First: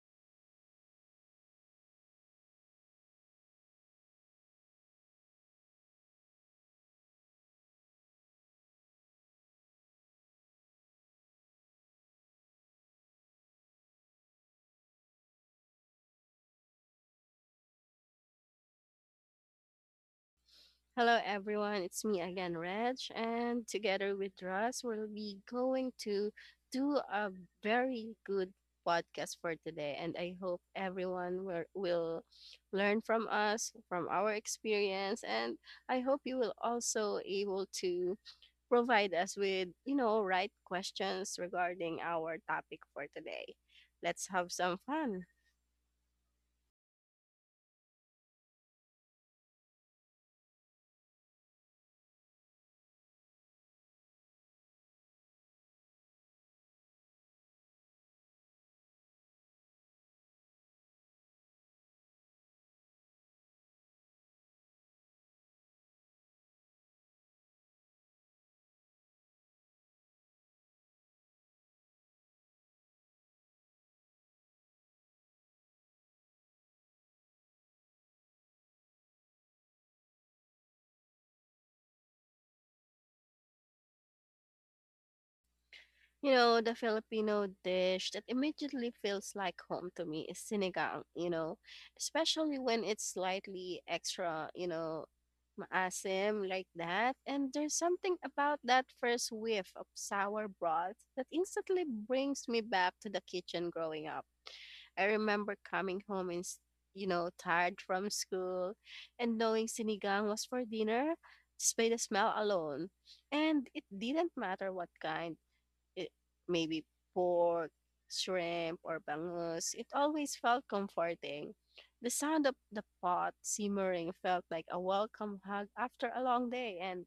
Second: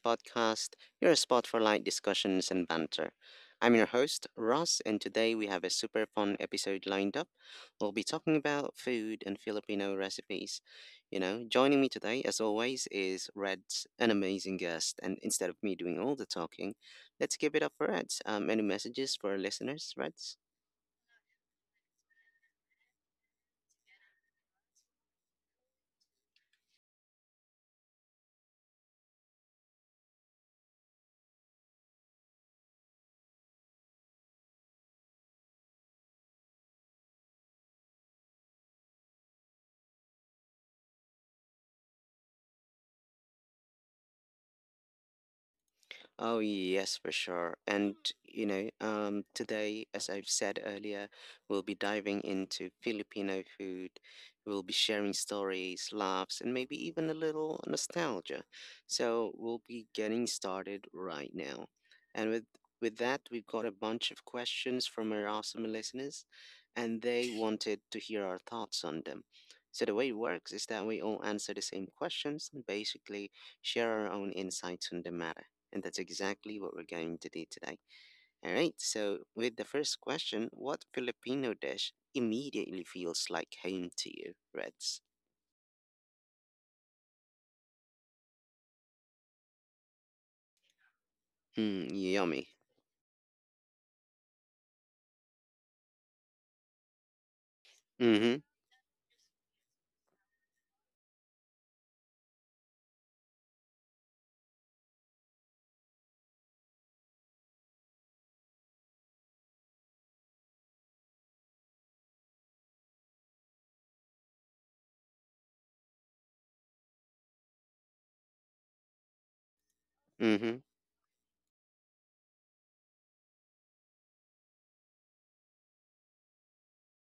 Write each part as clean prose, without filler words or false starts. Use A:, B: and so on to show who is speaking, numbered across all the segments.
A: Podcast, your spot for light discussions and banter. I'm your host, Ross, and today we have a super fun episode lined up. We'll be talking about food and Filipino recipes. You know, joining me today, as always, is Reds, an amazing guest. And instead of me doing all the talking, let's give it up for Reds. Any messages for our listeners, Reds?
B: Hello, everyone. It's me again, Reg, and together with Russ, we'll be going to do a very good podcast for today. And I hope everyone will learn from us, from our experience, and I hope you will also able to provide us with, right questions regarding our topic for today. Let's have some fun.
A: Oh, yes, for sure. Today, as I've said earlier, we'll be diving into Filipino food. We'll be sharing stories, laughs, and maybe even a little nostalgia. So we'll be getting started right now. And with that, we've got a bunch of questions from our awesome listeners, and they wanted to hear our thoughts on them. So the way it works is that we all answer the same questions and basically share our own insights on the matter. And that's exactly what we're going to do today. All right, so with the first question, what Filipino dish immediately feels like home to you, Reds?
B: You know, the Filipino dish that immediately feels like home to me is sinigang, you know,
A: Hmm, yummy.
B: especially when it's slightly extra, you know, maasim like that. And there's something
A: Mm-hmm.
B: about that first whiff of sour broth that instantly brings me back to the kitchen growing up. I remember coming home and, you know, tired from school and knowing sinigang was for dinner just by the smell alone. And it didn't matter what kind it, maybe pork, shrimp, or bangus, it always
A: Mm-hmm.
B: felt comforting. The sound of the pot simmering felt like a welcome hug after a long day, and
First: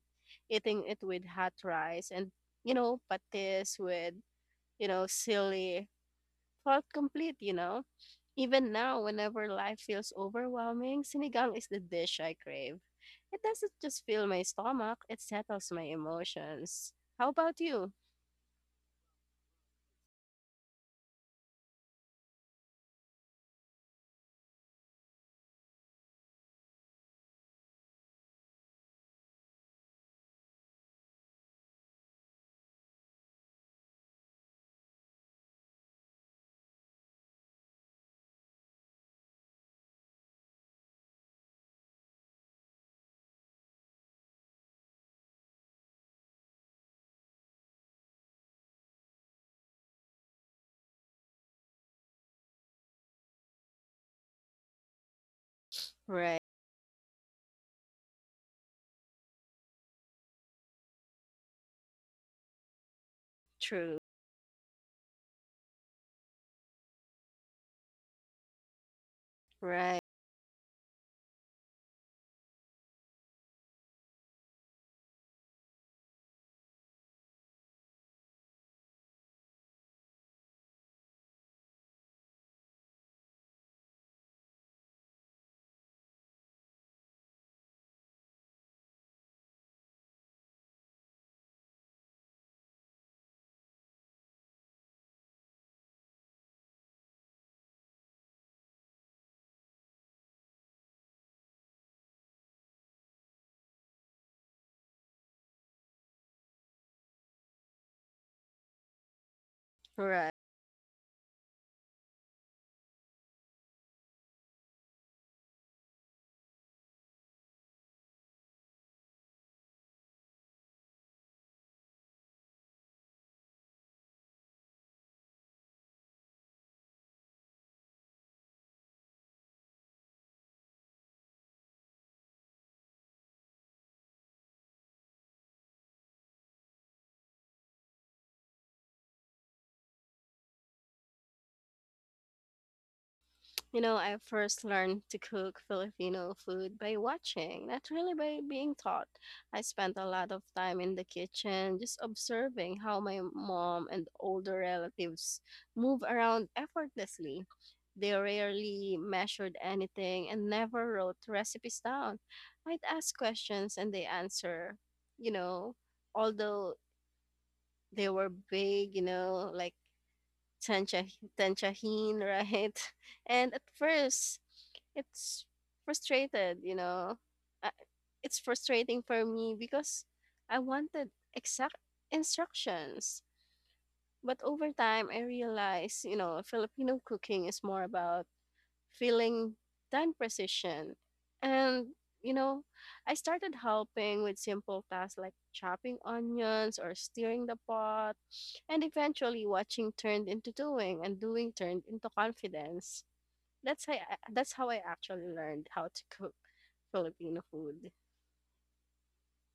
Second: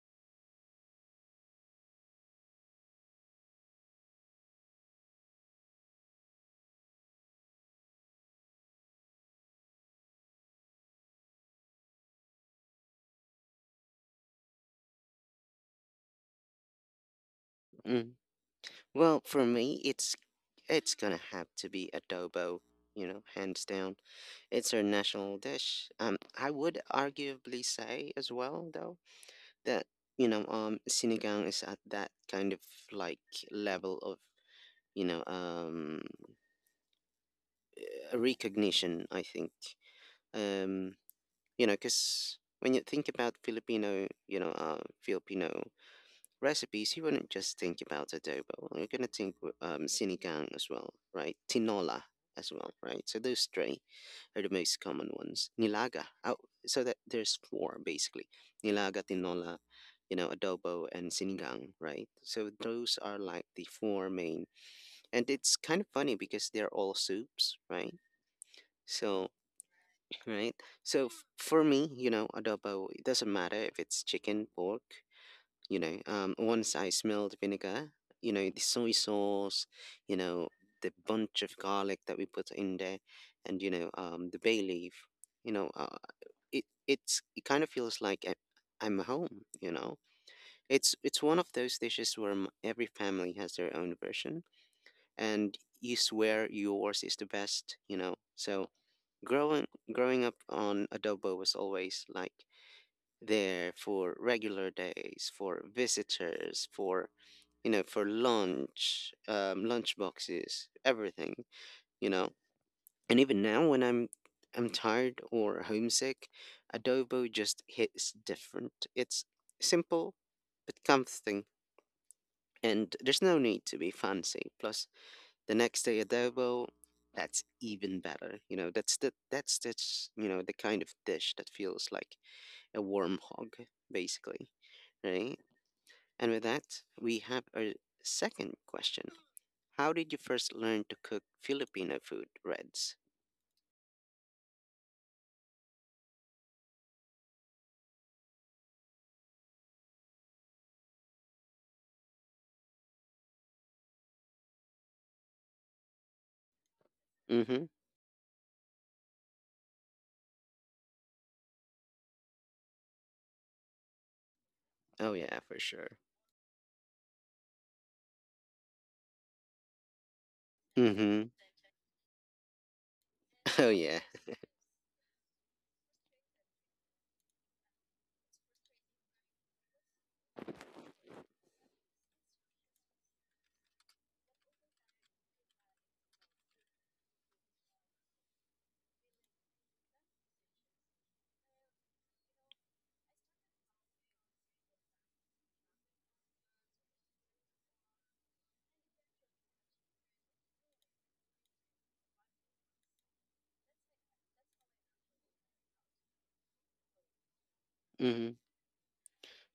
B: eating it with hot rice and, you know, patis with, you know, silly felt complete, you know. Even now, whenever life feels overwhelming, sinigang is the dish I crave. It doesn't just fill my stomach, it settles my emotions. How about you?
A: Mm. Well, for me, it's gonna have to be adobo, you know, hands down. It's our national dish. I would arguably say as well, though, that, sinigang is at that kind of like level of, you know, um, recognition, I think. Um, because when you think about Filipino, Filipino recipes, you wouldn't just think about adobo. You're gonna think sinigang as well, right? Tinola as well, right? So those three are the most common ones. Nilaga. Oh,
B: Right,
A: so that there's four basically: nilaga, tinola, you know, adobo, and sinigang, right? So those are like the
B: true.
A: four main, and it's kind of funny because they're all soups, right? So
B: Right,
A: right? So for me, you know, adobo, it doesn't matter if it's chicken, pork, once I smelled vinegar, you know, the soy sauce, you know, the bunch of garlic that we put in there and, the bay leaf, you know, uh, it kind of feels like I'm home, you know. It's one of those dishes where every family has their own version and you swear yours is the best, you know. So Growing growing up on adobo was always like there for regular days, for visitors, for you know, for lunch, lunch
B: right.
A: boxes, everything, you know. And even now, when I'm tired or homesick, adobo just hits different. It's simple but comforting, and there's no need to be fancy. Plus, the next day adobo, that's even better. You know, that's the that's you know the kind of dish that feels like a warm hug, basically, right? And with that, we have our second question. How did you first learn to cook Filipino food, Reds?
B: You know, I first learned to cook Filipino food by watching, not really by being taught. I spent a lot of time in the kitchen just observing how my mom and older relatives move around effortlessly.
A: Mm-hmm.
B: They rarely measured anything and never wrote recipes down. I'd ask questions and they answer,
A: Oh
B: you
A: yeah, for
B: know,
A: sure.
B: although they were vague, you know, like Tancha,
A: Mm-hmm.
B: tanchahin, right? And at
A: Oh yeah.
B: first, it's frustrated, you know. Uh, It's frustrating for me because I wanted exact instructions. But over time, I realized, you know, Filipino cooking is more about feeling time precision. And, you know, I started helping with simple tasks like chopping onions or stirring the pot. And eventually, watching turned into doing, and doing turned into confidence. That's how I, that's how I actually learned how to cook Filipino food.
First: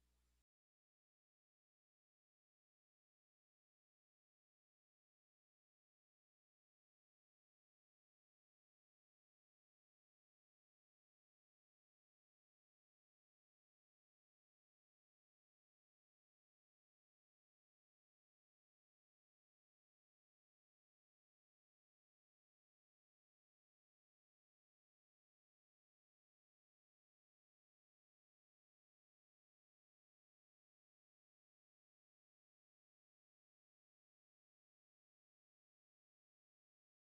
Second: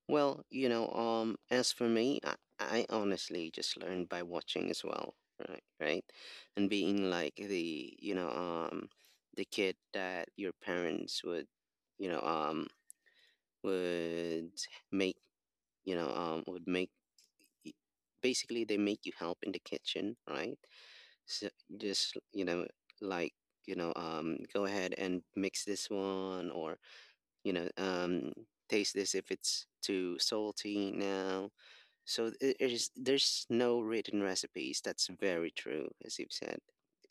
A: Well, as for me, I honestly just learned by watching as well, right? Right, and being like the, the kid that your parents would, you know, um, would make, you know, um, would make. y- Basically, they make you help in the kitchen, right? So just you know, like you know, go ahead and mix this one, or you know, um, taste this if it's too salty now so it is, there's no written recipes. That's very true, as you've said.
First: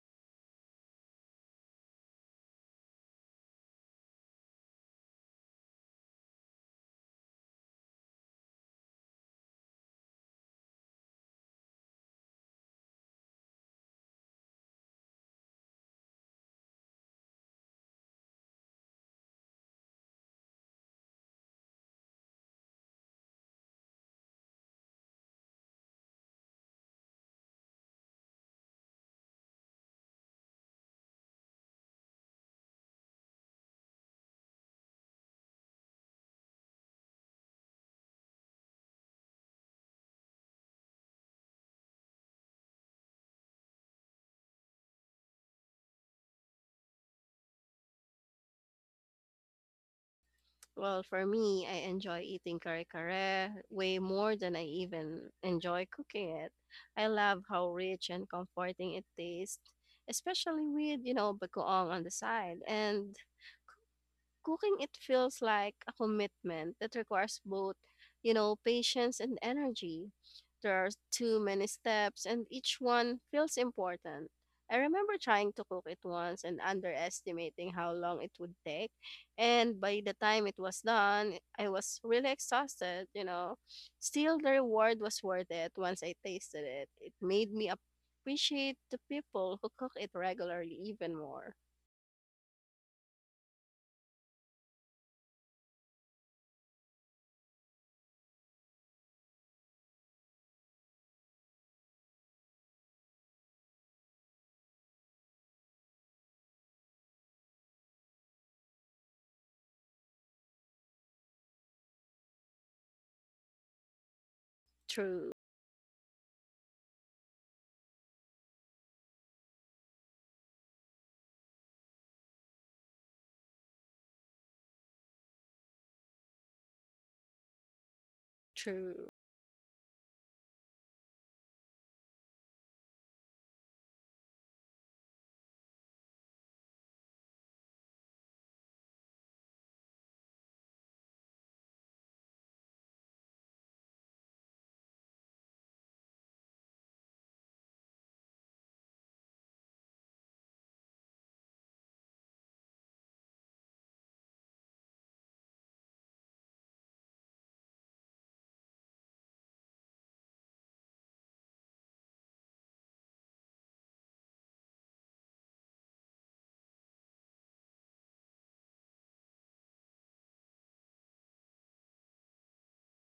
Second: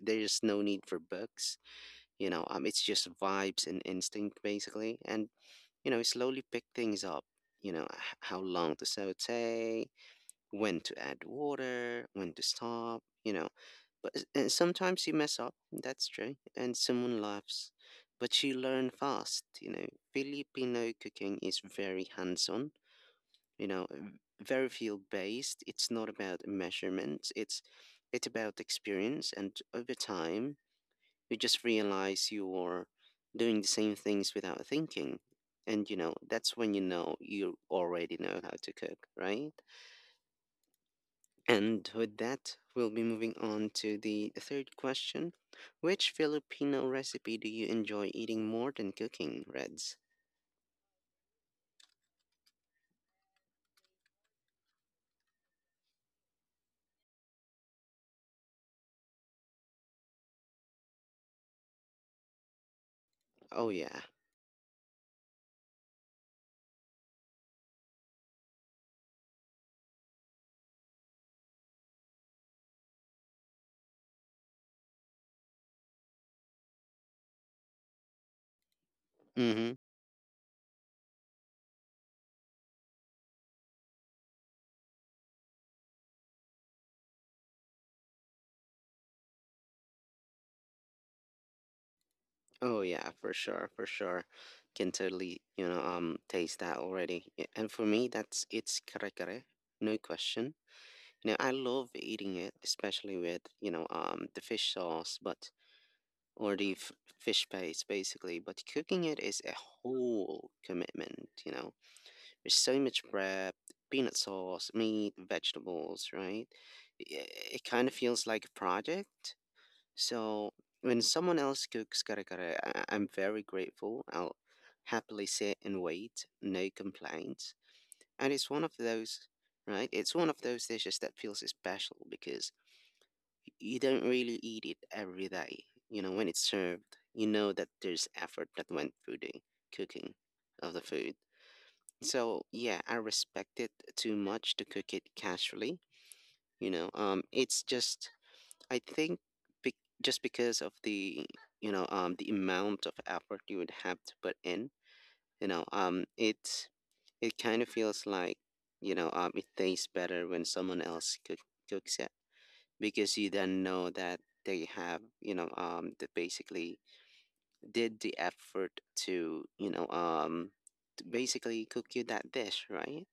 A: There's no need for books. It's just vibes and instinct basically, and you know, slowly pick things up. You know, how long to saute, when to add water, when to stop. You know, but and sometimes you mess up. That's true, and someone laughs, but you learn fast. You know, Filipino cooking is very hands-on, you know um, very field based. It's not about measurements, it's about experience, and over time you just realize you're doing the same things without thinking. And you know, that's when you know you already know how to cook, right? And with that, we'll be moving on to the third question. Which Filipino recipe do you enjoy eating more than cooking, Reds?
B: Well, for me, I enjoy eating kare kare way more than I even enjoy cooking it. I love how rich and comforting it tastes, especially with, you know, bagoong on the side. And
A: Oh yeah.
B: cooking it feels like a commitment that requires both, you know, patience and energy. There are too many steps and each one feels important. I remember trying to cook it once and underestimating how long it would take.
A: Mm-hmm.
B: And by the time it was done, I was really exhausted, you know. Still, the reward was worth it once I tasted it. It made me appreciate the people who cook it regularly even more.
A: Oh yeah, for sure, for sure. Can totally, taste that already. And for me, that's it's kare kare, no question. You know, I love eating it, especially with, the fish sauce, but or the fish paste, basically. But cooking it is a whole commitment. You know, there's so much prep, peanut sauce, meat,
B: True,
A: vegetables, right? I- It kind of feels like a project, so when someone else cooks kare kare, I'm very grateful. I'll happily sit and wait, no complaints. And it's one of
B: true.
A: those, right? It's one of those dishes that feels special because you don't really eat it every day. You know, when it's served, you know that there's effort that went through the cooking of the food. So yeah, I respect it too much to cook it casually. It's just I think be- just because of the the amount of effort you would have to put in, it's it kind of feels like it tastes better when someone else cooks it because you then know that they have that basically did the effort to to basically cook you that dish, right?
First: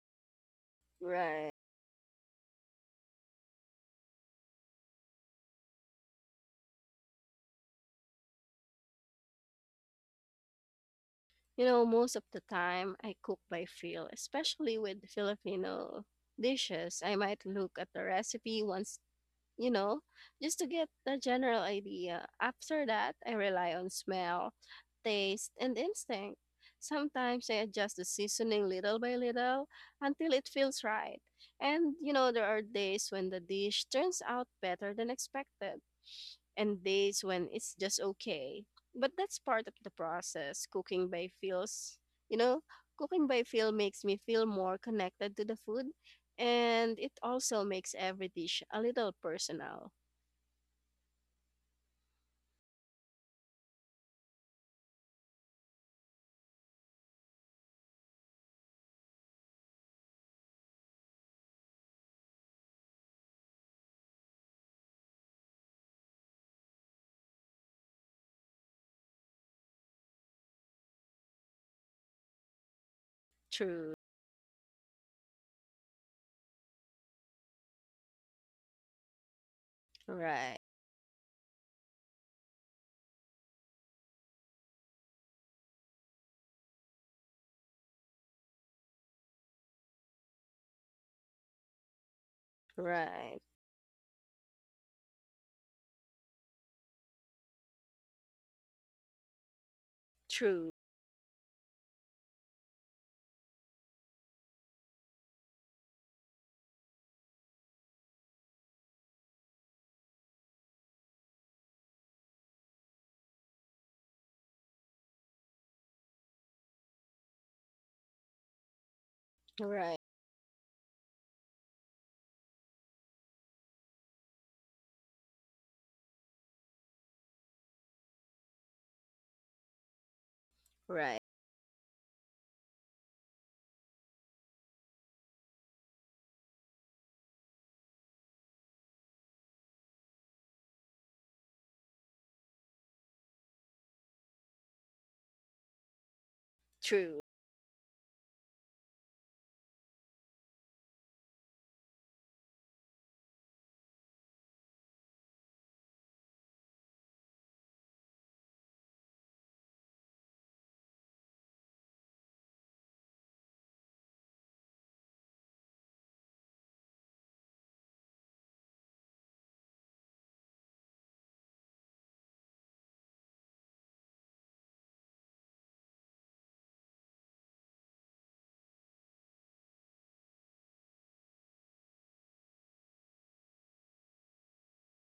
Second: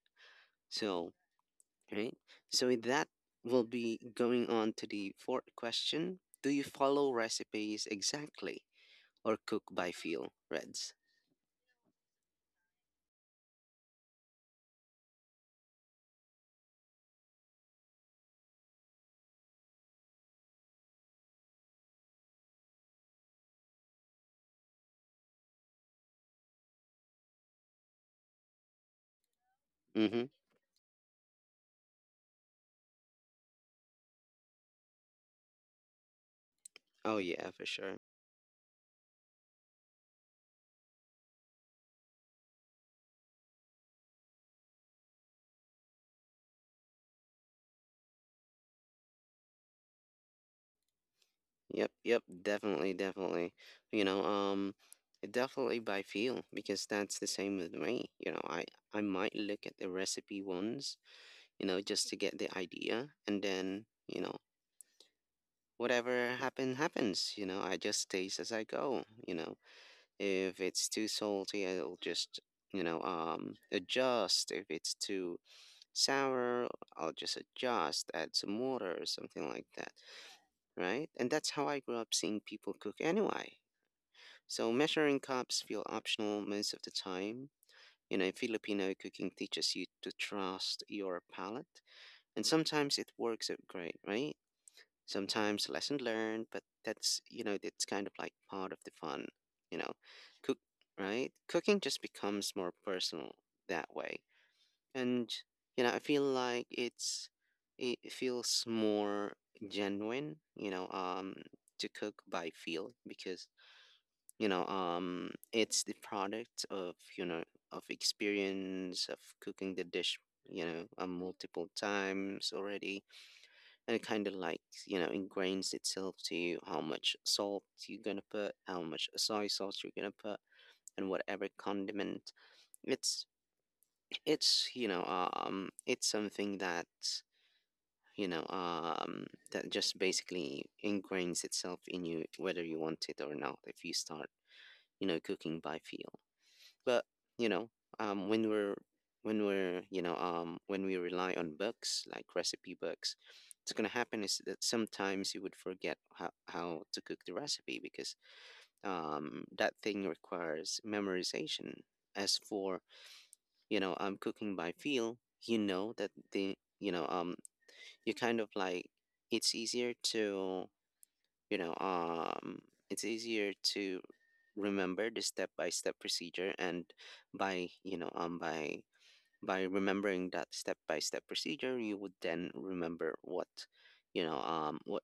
A: So
B: Right.
A: Right? So with that, we'll be going on to the fourth question. Do you follow recipes exactly or cook by feel, Reds?
B: You know, most of the time I cook by feel, especially with Filipino dishes. I might look at the recipe once, you know, just to get the general idea. After that, I rely on smell, taste, and instinct. Sometimes I adjust the seasoning little by little
A: Mm-hmm.
B: until it feels right. And, you know, there are days when the dish turns out better than expected, and
A: Oh
B: days when
A: yeah, for
B: it's
A: sure.
B: just okay. But that's part of the process. You know, cooking by feel makes me feel more connected to the food and it also makes every dish a little personal.
A: Yep, yep, definitely, definitely. You know, um, Definitely by feel because that's the same with me. I might look at the recipe once, you know, just to get the idea, and then you know, whatever happens. You know, I just taste as I go. You know, if it's too salty, I'll just
B: True.
A: adjust. If it's too sour, I'll just adjust, add some water or something like that,
B: Right.
A: right? And that's how I grew up seeing people cook anyway, so measuring cups feel optional most of the time. You know, Filipino cooking teaches you to trust your palate, and sometimes it
B: Right.
A: works out great, right? Sometimes lesson learned, but that's, you know, that's kind of like part of the fun. You know, cook
B: True.
A: right cooking just becomes more personal that way. And you know, I feel like it's it feels more genuine, to cook by feel because it's the product of you know of experience of cooking the
B: Right.
A: dish, multiple times already. It kind of like, you know, ingrains itself to you how much salt you're gonna put, how much soy sauce you're gonna put and
B: Right.
A: whatever condiment. it's it's, it's something that that just basically ingrains itself in you whether you want it or not, if you start, you know, cooking by feel. But
B: True.
A: you know, when we're when we're, when we rely on books like recipe books, what's gonna happen is that sometimes you would forget how to cook the recipe because that thing requires memorization. As for cooking by feel, you know that the you kind of like it's easier to you know um it's easier to remember the step by step procedure. And by you know um by by remembering that step by step procedure, you would then remember what you know um what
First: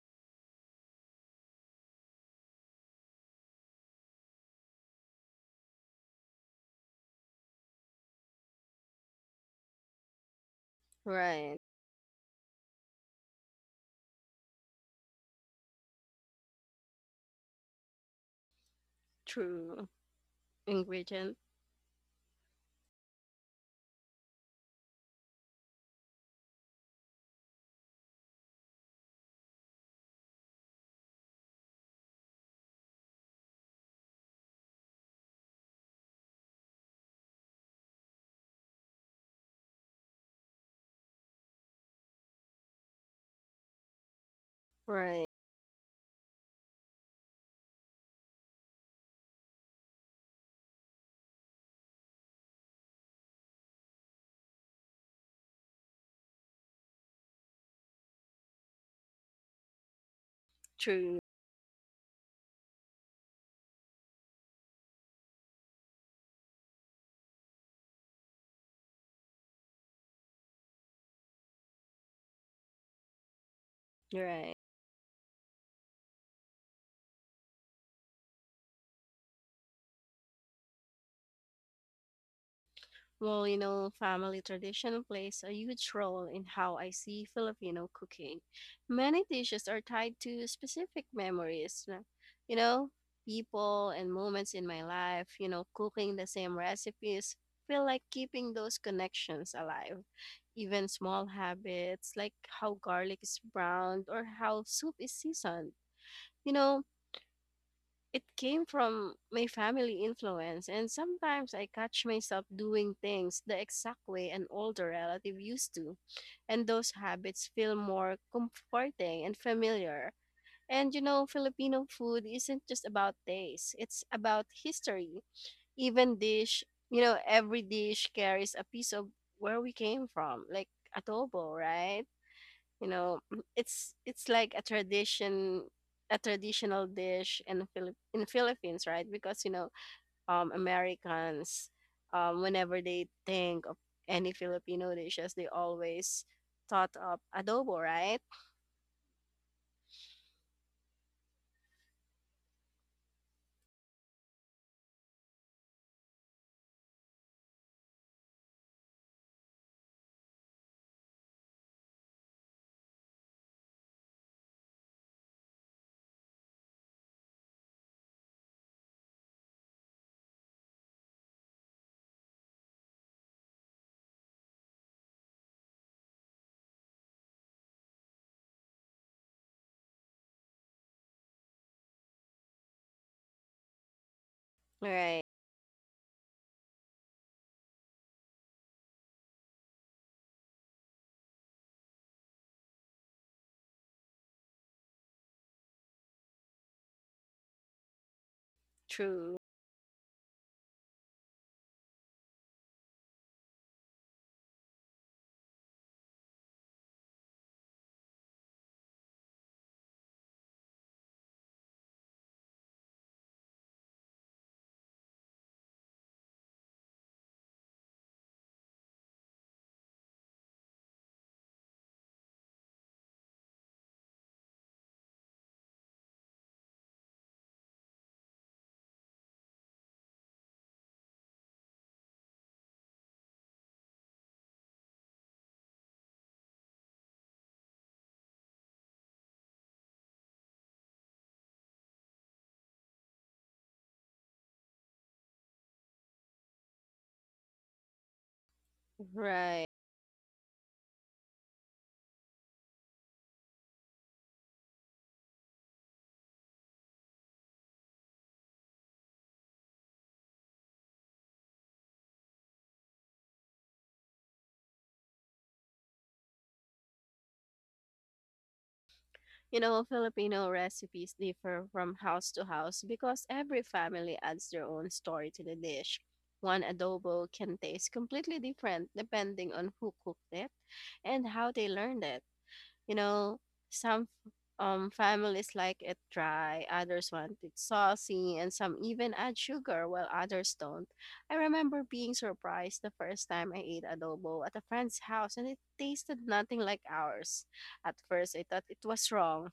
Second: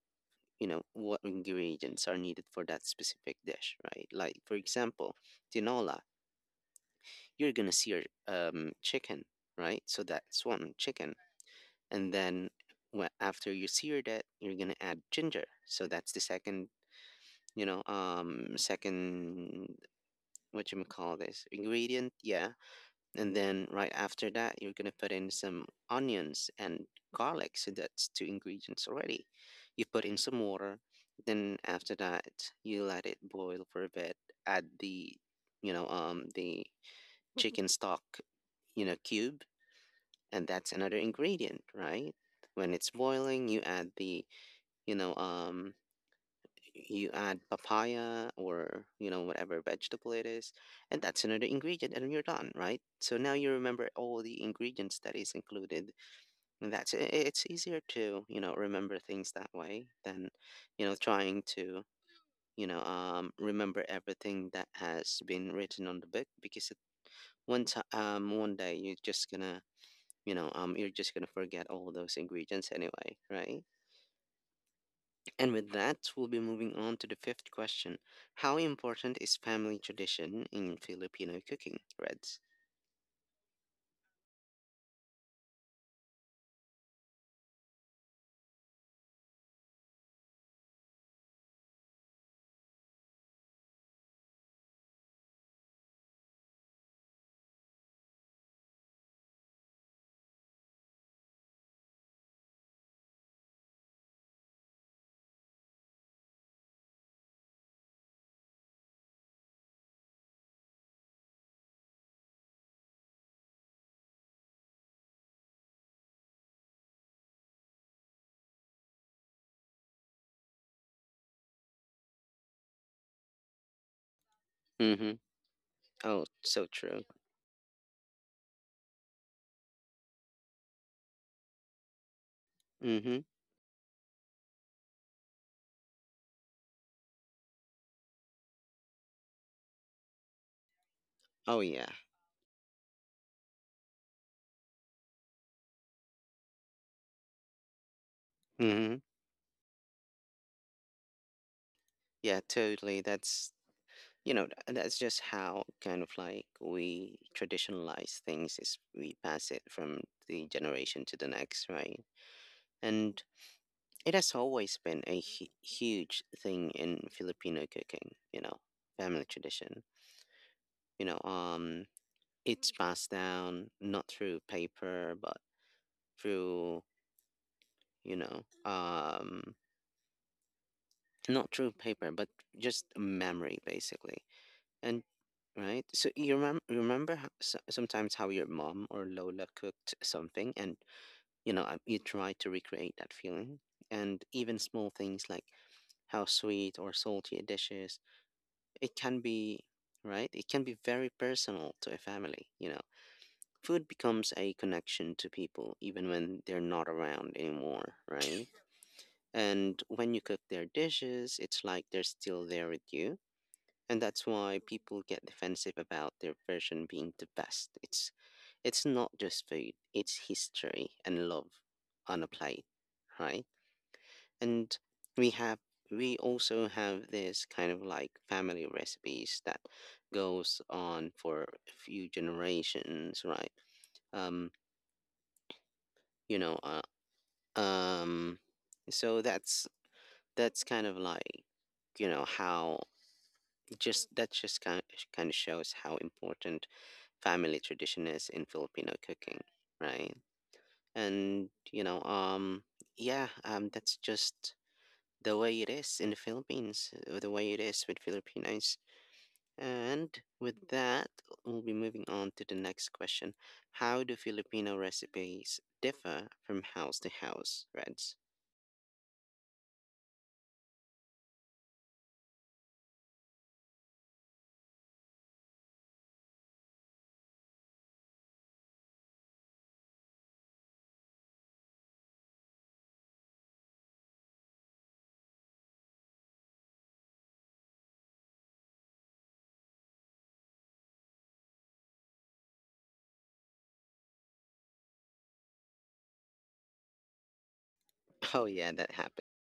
A: you know what ingredients are needed for that specific dish, right? Like for example, tinola, you're gonna sear chicken, right? So that's one chicken.
B: Right.
A: And then after you seared it, you're gonna add ginger, so that's the second, second,
B: True.
A: what you call
B: Ingredient.
A: this ingredient, yeah. And then right after that, you're gonna put in some onions and garlic. So that's two ingredients already. You put in some water. Then after that, you let it boil for a bit. Add the, the chicken stock, you know, cube, and that's another ingredient, right? When it's boiling, you add the, you know,
B: Right.
A: um, you add papaya or you know whatever vegetable it is, and that's another ingredient and you're done, right? So now you remember all the ingredients that is included, and that's it. It's easier to, you know, remember things that way than, you know,
B: True.
A: trying to remember everything that has been written on the book because it, one time one day you're just gonna you're just gonna forget all those ingredients anyway, right?
B: Right.
A: And with that, we'll be moving on to the fifth question. How important is family tradition in Filipino cooking, Reds?
B: Well, you know, family tradition plays a huge role in how I see Filipino cooking. Many dishes are tied to specific memories, you know, people and moments in my life. You know, cooking the same recipes feel like keeping those connections alive. Even small habits like how garlic is browned or how soup is seasoned. You know, it came from my family influence, and sometimes I catch myself doing things the exact way an older relative used to, and those habits feel more comforting and familiar. And you know, Filipino food isn't just about taste, it's about
A: Mm-hmm.
B: history. Even
A: Oh,
B: dish,
A: so
B: you
A: true.
B: know, every dish carries a piece of where we came from, like adobo, right? You
A: Mm-hmm.
B: know, it's like a tradition, a traditional dish in Philippines, right? Because, you know, um,
A: Oh,
B: Americans,
A: yeah.
B: um, whenever they think of any Filipino dishes, they always thought of adobo, right?
A: Mm-hmm. Yeah, totally. That's, that's just how kind of like we traditionalize things is we pass it from the generation to the next, right? And it has always been a huge thing in Filipino cooking, you know, family tradition. You know, um, it's passed down not through paper but through you know um not through paper but just memory basically. and
B: Right,
A: right so you remember sometimes how your mom or lola cooked something, and you try to recreate that feeling. And even small things like how sweet or salty a dish is, it can
B: true,
A: be right it can be very personal to a family. Food becomes a connection to people even when they're not around anymore, right? And when you cook their dishes, it's like they're still there with you. And that's why people get defensive about their version being the best. It's not just food, it's history and love on a plate, right? And we have we also have this kind of like family recipes that goes on for a few generations, right? Um, you know, um so that's kind of like, you know how just that just kind of shows how important family tradition is in Filipino cooking,
B: right.
A: right? And yeah, that's just the way it is in the Philippines, the way it is with Filipinos. And with that, we'll be moving on to the next question. How do Filipino recipes differ from house to house, Reds?
B: You know, Filipino recipes differ from house to house because every family adds their own story to the dish. One adobo can taste completely different depending on who cooked it and how they learned it. You know, some families like it dry, others want it saucy, and some even add sugar while others don't. I remember being surprised the first time I ate adobo at a friend's house and it tasted nothing like ours. At first, I
A: Oh
B: thought
A: yeah,
B: it
A: that
B: was
A: happened.
B: wrong,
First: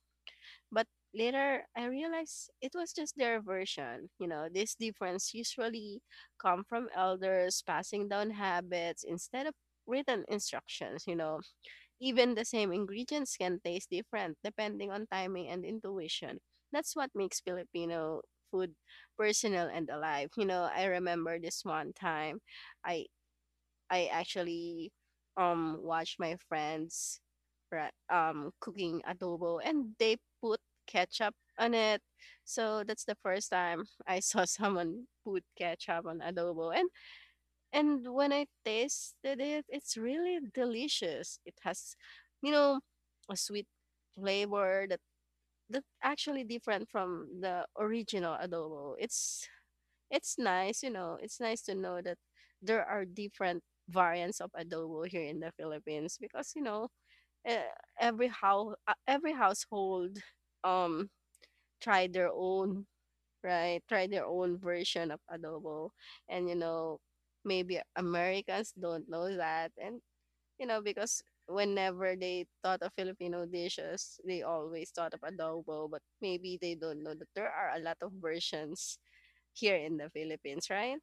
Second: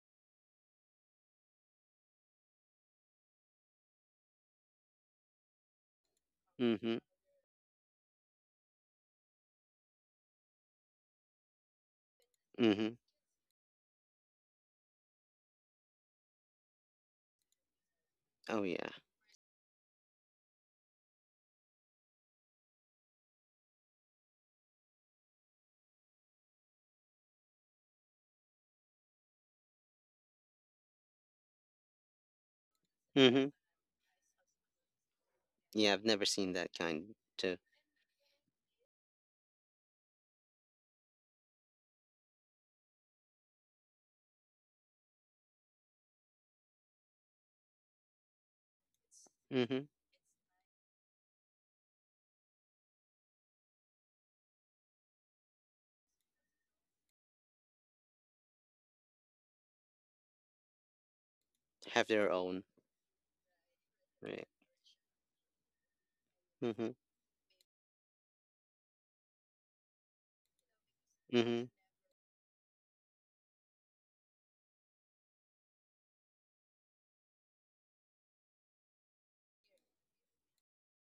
B: but later, I realized it was just their version. You know, this difference usually come from
A: Mm-hmm.
B: elders passing down habits instead of written instructions. You know, even the same
A: Mhm.
B: ingredients can taste different depending on timing and intuition. That's what makes Filipino
A: Oh
B: food
A: yeah.
B: personal and alive. You know, I remember this one time I I actually watch my friends, right, cooking adobo and they put ketchup on it. So that's the first
A: Mhm.
B: time I saw someone put
A: Yeah, I've
B: ketchup on
A: never seen that
B: adobo. and
A: kind to.
B: and when I tasted it, it's really delicious. It has, you know, a sweet flavor that that actually different from the original adobo.
A: Mhm.
B: It's nice, you know, it's nice to know that there are different variants of adobo here in the Philippines. Because, you know, eh, every household um
A: Have
B: try
A: their
B: their
A: own.
B: own, right try their
A: Right.
B: own version of adobo. And, you
A: Mhm.
B: know, maybe Americans don't know that. And, you know, because
A: Mhm.
B: whenever they thought of Filipino dishes they always thought of adobo, but maybe they don't know that there are a lot of versions here in the Philippines, right?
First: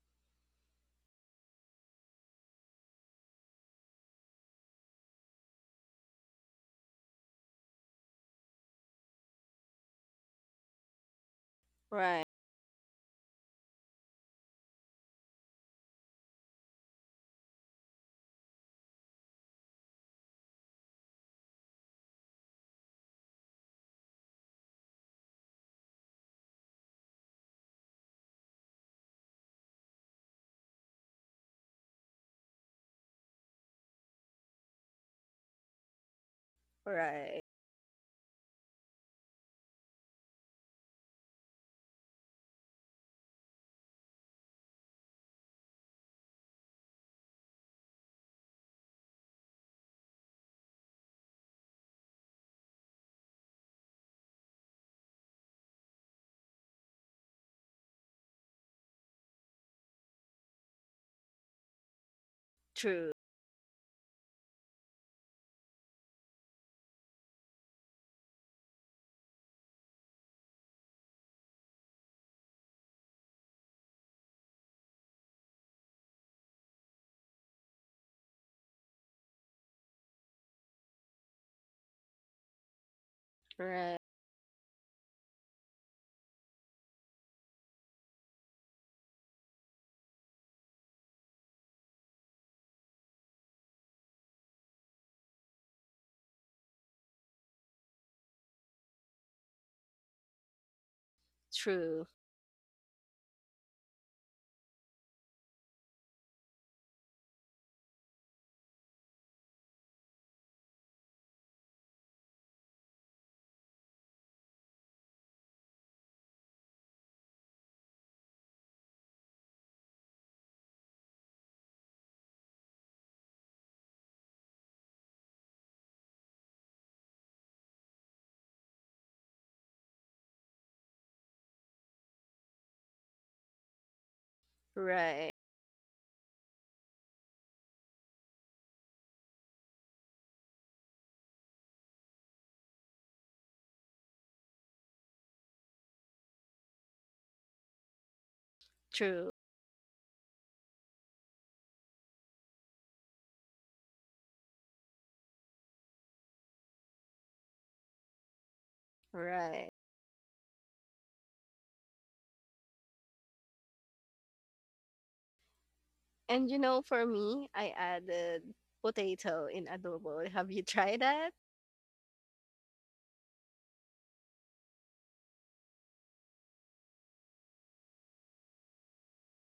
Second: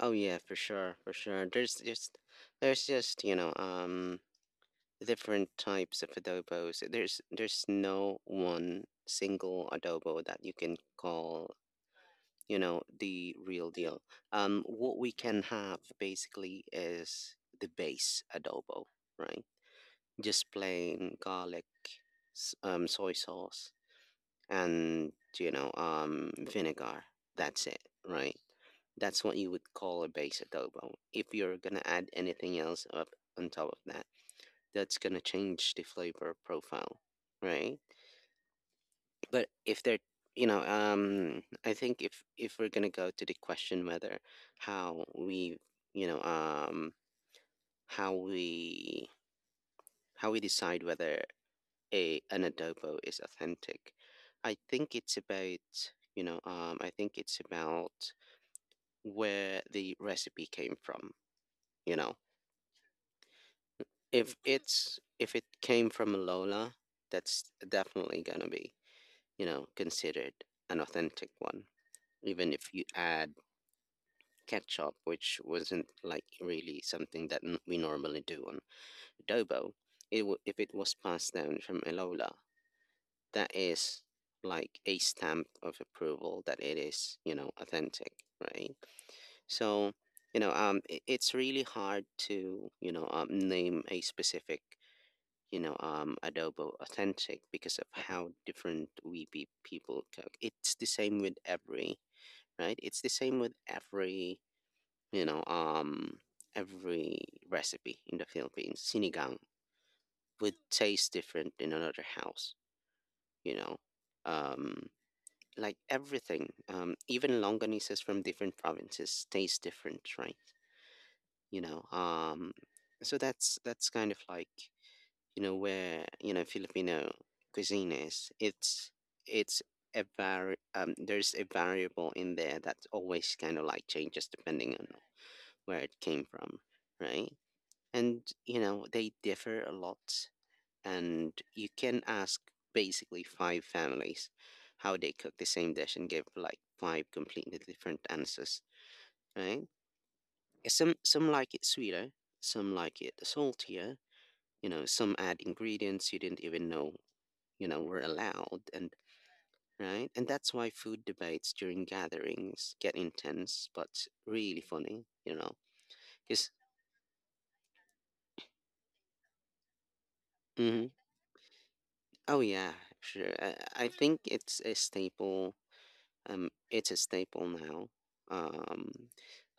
A: Oh yeah, for sure, for sure. There's just, you know, different types of adobos. There's no one single adobo that you can call,
B: Right.
A: you know, the real deal. What we can have basically is the base adobo, right? Just plain garlic, soy sauce, and vinegar. That's it, right? That's what you would call a base adobo. If you're gonna add anything else up on top of that, that's gonna change the flavor profile,
B: Right.
A: right? But if they're, I think if we're gonna go to the question whether how we you know how we how we decide whether a an adobo is authentic, I think it's about, I think it's about where the recipe came from, you know.
B: True.
A: If it came from lola, that's definitely going to be, you know, considered an authentic one. Even if you add ketchup, which wasn't like really something that we normally do on adobo, if it was passed down from lola, that
B: Right.
A: is like a stamp of approval that it is, you know, authentic, right? So, you know, it's really hard to, you know, name a specific, you know, adobo authentic because of how different we people cook. It's the same with every,
B: True.
A: right? It's the same with every, you know, every recipe in the Philippines. Sinigang would taste different in another house, you know. Um, like everything, even longanisas from different provinces taste different, right? you know um so that's kind of like, you know, Filipino cuisine is, it's a var there's a variable in there that always kind of like changes depending on
B: Right.
A: where it came from, right? And you know, they differ a lot, and you can ask basically five families how they cook the same dish and give like five completely different answers,
B: True.
A: right? Yeah, some like it sweeter, some like it saltier. You know, some add ingredients you didn't even know, you know, were allowed, and
B: Right.
A: right, and that's why food debates during gatherings get intense but really funny. You know,
B: And
A: because
B: you know, for me, I added potato in adobo. Have you
A: mm.
B: tried that?
A: Oh yeah, sure. I think it's a staple. It's a staple now. Um,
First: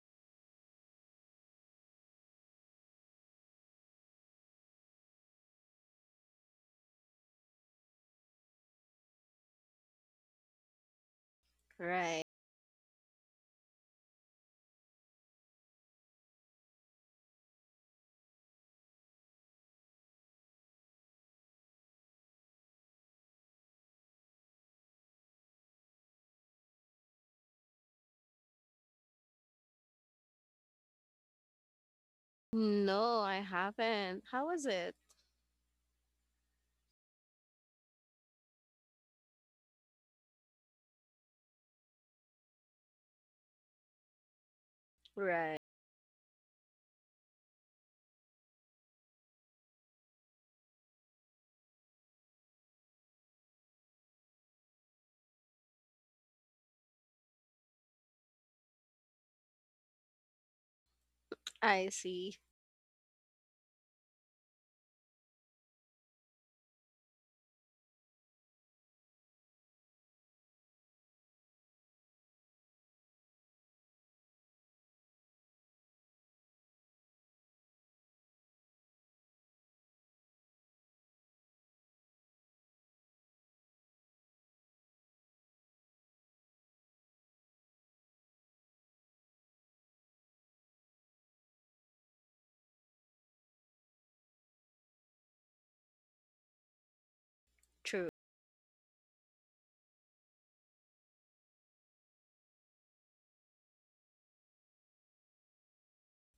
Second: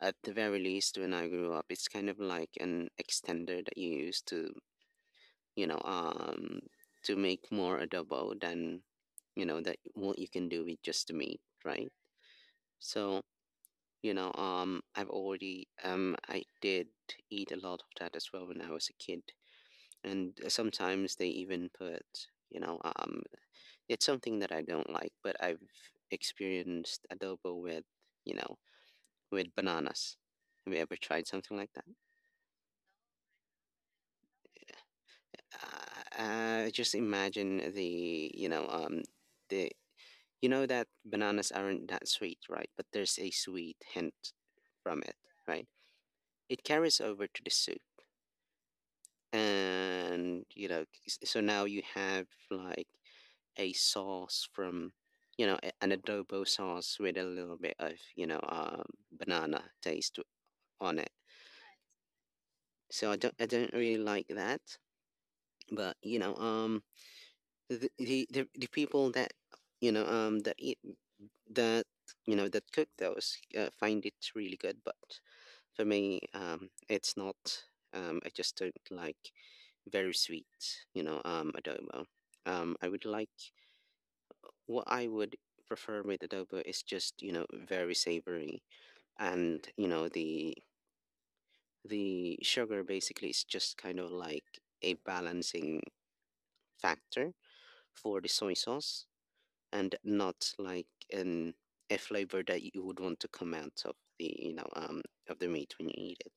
A: at the very least, when I grew up, it's kind of like an extender that you use to, you know um to make more adobo than, you know, that what you can do with just the meat, right?
B: Right.
A: So, I've already I did eat a lot of that as well when I was a kid. And sometimes they even put, you know um it's something that I don't like, but I've experienced adobo with, you know, with bananas. Have you ever tried something like that?
B: No, I haven't. How was it?
A: Just imagine the, the, you know, that bananas aren't that sweet, right? But there's a sweet hint from it,
B: Right.
A: right? It carries over to the soup. And, you know, so now you have like a sauce from, you know, an adobo sauce with a little bit of, you know, banana taste on it.
B: I see.
A: So I don't really like that. But, you know, the people that, you know, that eat that, you know, that cook those, find it really good. But for me, it's not. I just don't like very sweet, you know, adobo. I would like, what I would prefer with adobo is just, you know, very savory, and you know, the sugar basically is just kind of like a balancing factor
B: True.
A: for the soy sauce, and not like an a flavor that you would want to come out of the, you know, um, of the meat when you eat it.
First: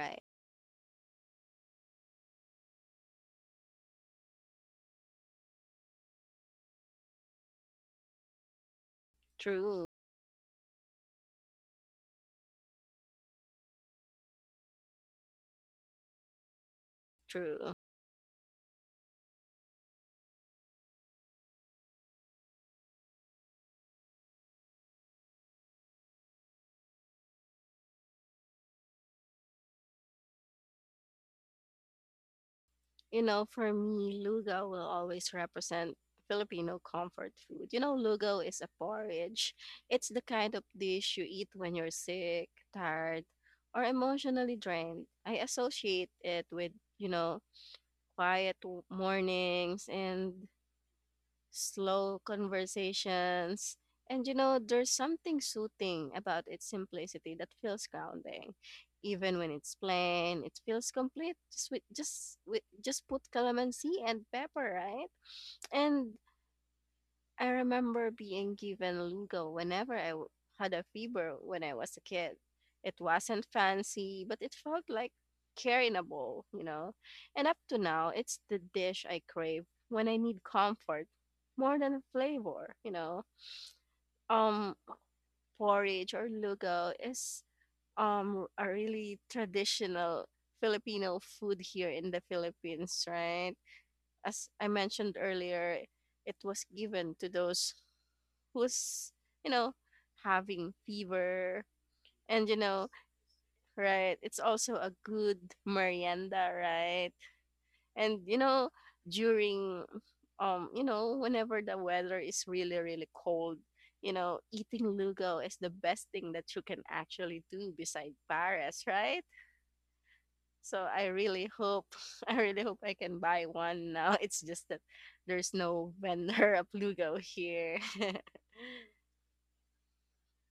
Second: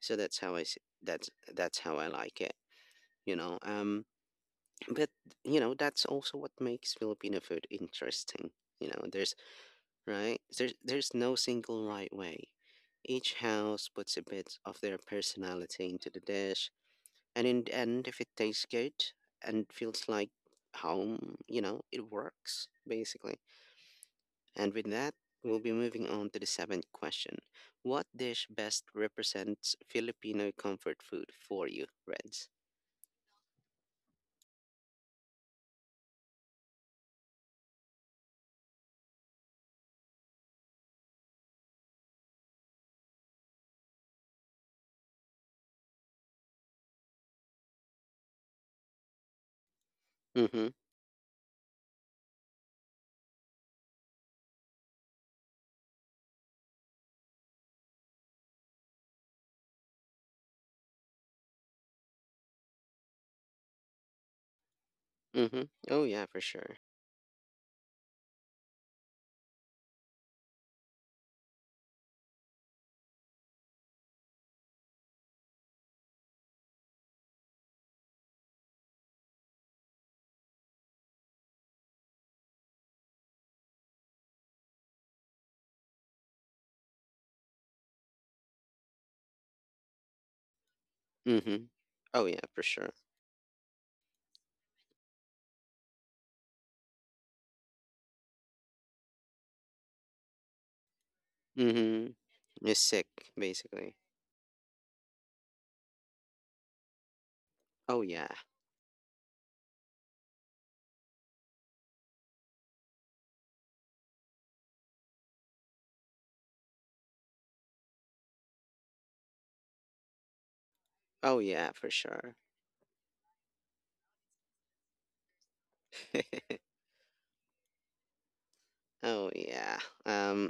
A: So that's how I like it. you know um but you know, that's also what makes Filipino food interesting. You know, there's
B: True.
A: right, there's no single right way. Each house puts a bit of their personality into the dish, and in the
B: True.
A: end, if it tastes good and feels like home, you know, it works basically. And with that, we'll be moving on to the seventh question. What dish best represents Filipino comfort food for you, Reds?
B: You know, for me, lugaw will always represent Filipino comfort food. You know, lugaw is a porridge. It's the kind of dish you eat when you're sick, tired, or emotionally drained. I associate it with, you know, mornings and
A: Mm-hmm.
B: slow conversations. And you know, there's something soothing about its simplicity that feels grounding. Even when it's plain, it feels complete. Just put calamansi and pepper, right?
A: Mm-hmm. Oh
B: And
A: yeah, for sure.
B: I remember being given Lugo whenever I had a fever when I was a kid. It wasn't fancy, but it felt like care in a bowl, you know? And up to now, it's the dish I crave when I need comfort more than flavor, you know? Um, porridge or Lugo is a really traditional Filipino food
A: Mm-hmm.
B: here in the
A: Oh yeah, for sure.
B: Philippines, right? As I mentioned earlier, it was given to those who's, you know, having fever.
A: Mm-hmm.
B: And, you
A: You're
B: know,
A: sick, basically.
B: right, it's also a good merienda, right?
A: Oh
B: And,
A: yeah.
B: you know, during, you know, whenever the weather is really, really cold, you know, eating Lugo is the best thing that you can actually do beside Paris, right? So I
A: Oh
B: really
A: yeah,
B: hope,
A: for sure.
B: I really hope I can buy one now. It's just that there's no vendor of Lugo here.
A: Oh yeah. Um,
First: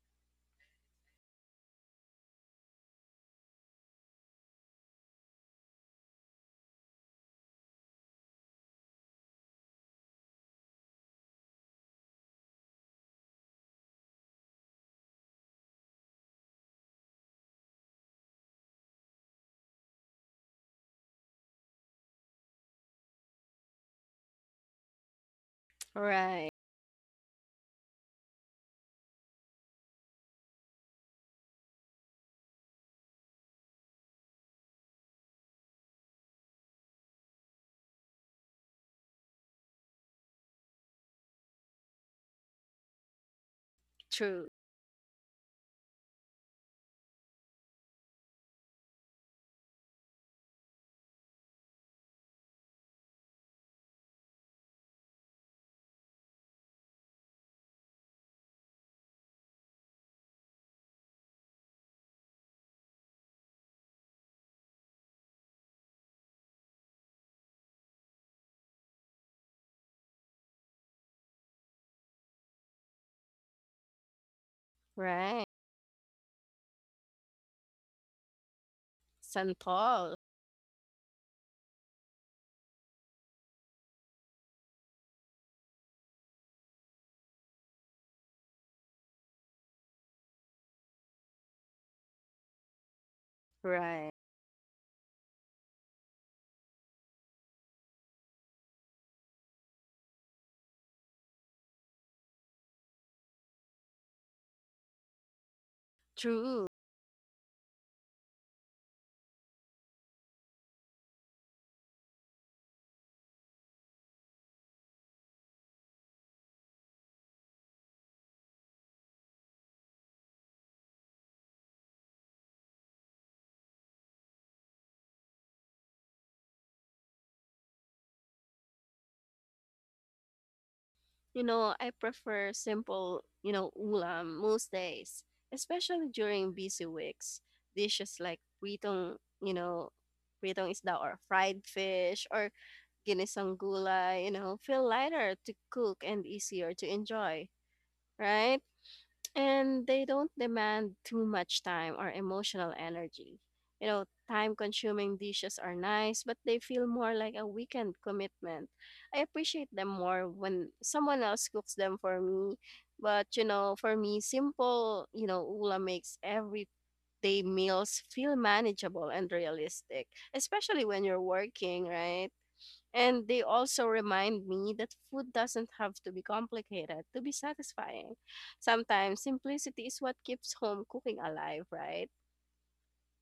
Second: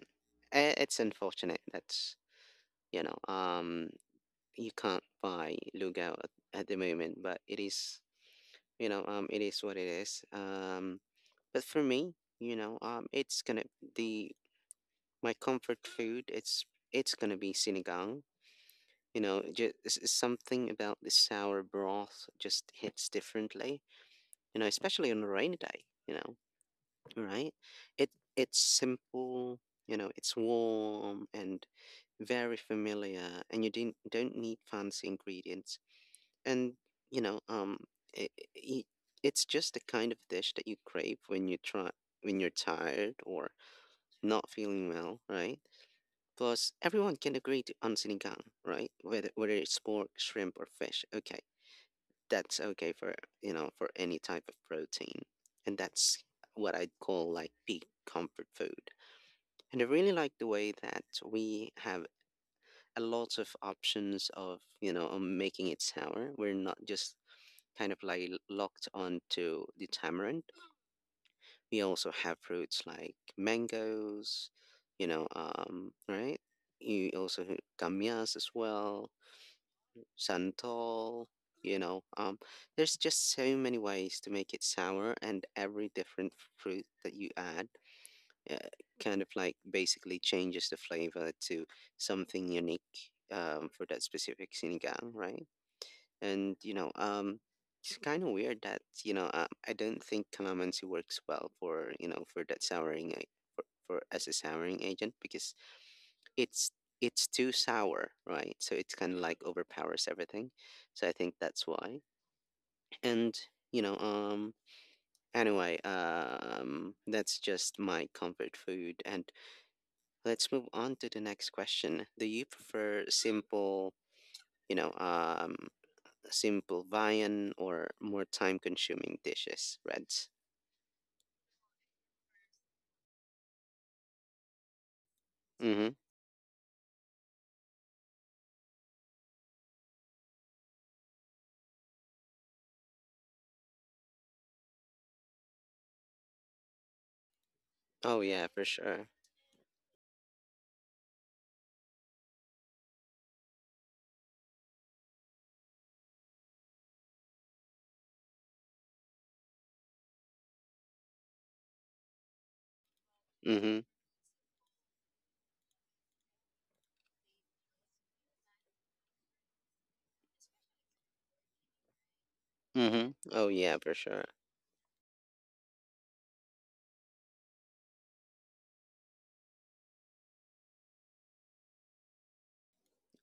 A: it's unfortunate. That's, you know. You can't buy Lugao at the moment, but it is, you know, it is what it is. But for me, you know, it's gonna the my comfort food. It's gonna be sinigang. You know, just something about the sour broth just hits differently. You know, especially on a rainy day. You know,
B: Right.
A: right? It it's simple. You know, it's warm and very familiar, and you didn't don't need fancy ingredients, and you know um I I it's just the kind of dish that you crave when you're tired or not
B: True.
A: feeling well, right? Plus everyone can agree to ansinigang, right? Whether it's pork, shrimp, or fish, okay, that's okay for, you know, for any type of protein. And that's what I'd call like peak comfort food. And I really like the way that we have a lot of options of, you know, making it sour. We're not just kind of like locked onto the tamarind. We also have fruits like mangoes, you know,
B: Right.
A: right? You also have gamias as well,
B: Saint Paul.
A: santol, you know. There's just so many ways to make it sour, and every different fruit that you add, uh, kind of like basically changes the flavor to something unique, for that
B: Right.
A: specific sinigang, right? And you know, it's kind of weird that, I don't think calamansi works well for, you know, for that souring for as a souring agent because
B: True.
A: it's it's too sour, right? So it's kind of like overpowers everything. So I think that's why. And you know, anyway, that's just my comfort food. And let's move on to the next question. Do you prefer simple, you know, simple viand or more time consuming dishes, Reds?
B: You know, I prefer simple, you know, ulam most days,
A: Mm-hmm.
B: especially during busy weeks. Dishes like pritong, you know, pritong isda or fried fish or ginisang gulay, you know, feel lighter to cook and easier to enjoy,
A: Oh yeah,
B: right?
A: for sure.
B: And they don't demand too much time or emotional energy. You know, time consuming dishes are nice, but they feel more like a weekend commitment. I appreciate them more when someone else cooks them for me. But, you know,
A: Mm-hmm.
B: for me, simple, you know, Ula makes everyday meals feel manageable and realistic, especially when you're working, right?
A: Mm-hmm.
B: And they
A: Oh yeah,
B: also
A: for sure.
B: remind me that food doesn't have to be complicated to be satisfying. Sometimes simplicity is what keeps home cooking alive, right?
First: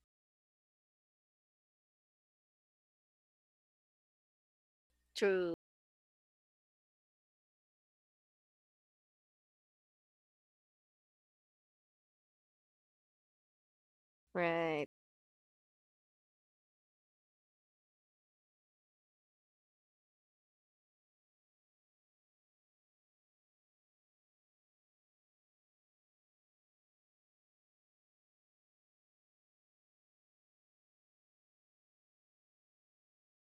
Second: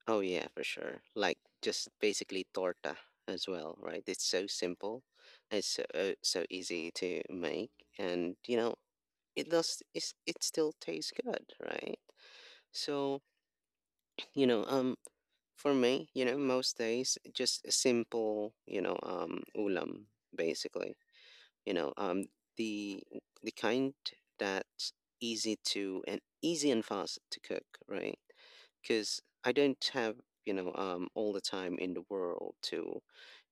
A: Oh yeah, for sure. Like just basically torta as well, right? It's so simple.
B: True.
A: It's so, so easy to make, and you know, it's, it still tastes good, right? So, you know,
B: Right.
A: um for me, you know, most days just a simple, ulam basically. you know um the the kind that's easy and fast to cook, right? Because I don't have, all the time in the world to,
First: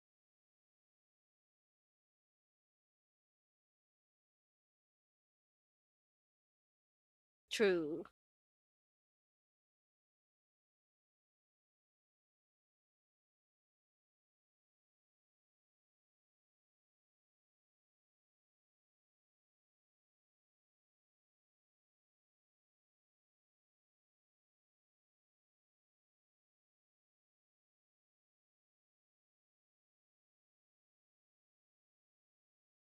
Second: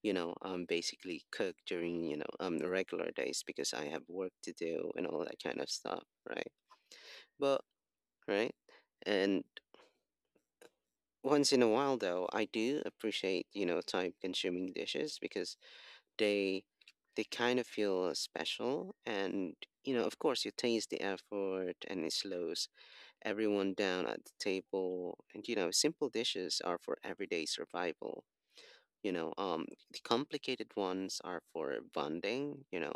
A: basically cook during, the regular days, because I have work to do and all that kind of stuff, right? but
B: True.
A: right. And once in a while though, I do appreciate, you know, time consuming dishes, because they they kind of feel special and, you know, of course you taste the effort and it slows everyone down at the table. And you know, simple dishes are for everyday survival, you know um the complicated ones are for bonding, you know,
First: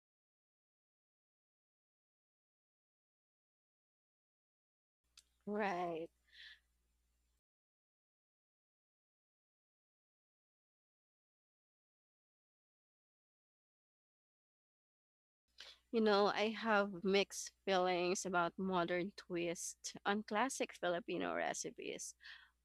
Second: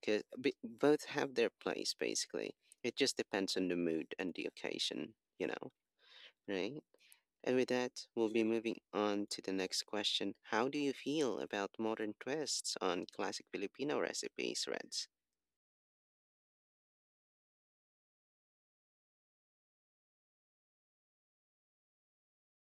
A: because both have their place basically. It just depends on the mood and the occasion, you know,
B: Right.
A: right? And with that, we'll be moving on to the next question. How do you feel about modern twists on classic Filipino recipes, Reds?
B: You know, I have mixed feelings about modern twist on classic Filipino recipes.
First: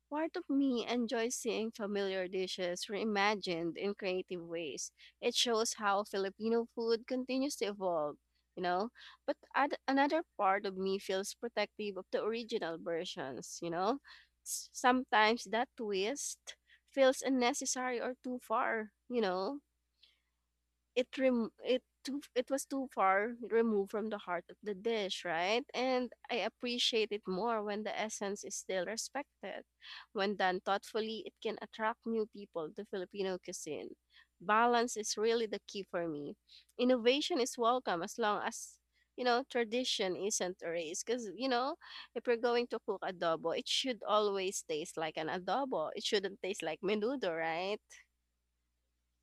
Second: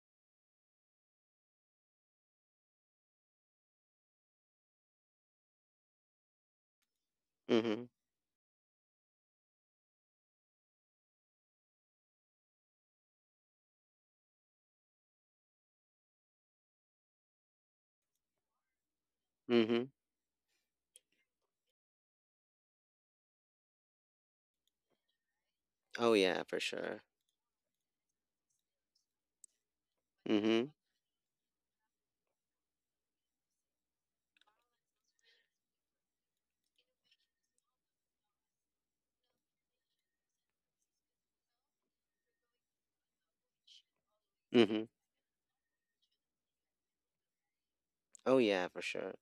B: Part of me enjoys seeing familiar dishes reimagined in creative ways. It shows how Filipino food continues to
A: Mm-hmm.
B: evolve, you know? But another part of me feels protective of the original versions, you know? Sometimes that twist feels unnecessary or too far, you know?
A: Mm-hmm.
B: It was too far removed from the heart of the dish, right? And
A: Oh
B: I
A: yeah, for sure.
B: appreciate it more when the essence is still respected. When done
A: Mm-hmm.
B: thoughtfully, it can attract new people to Filipino cuisine. Balance is really the key for me. Innovation is welcome as long as tradition isn't erased, because if we're going to cook adobo, it should always
A: Mm-hmm.
B: taste like an adobo. It shouldn't taste like menudo, right?
A: Oh yeah, for sure.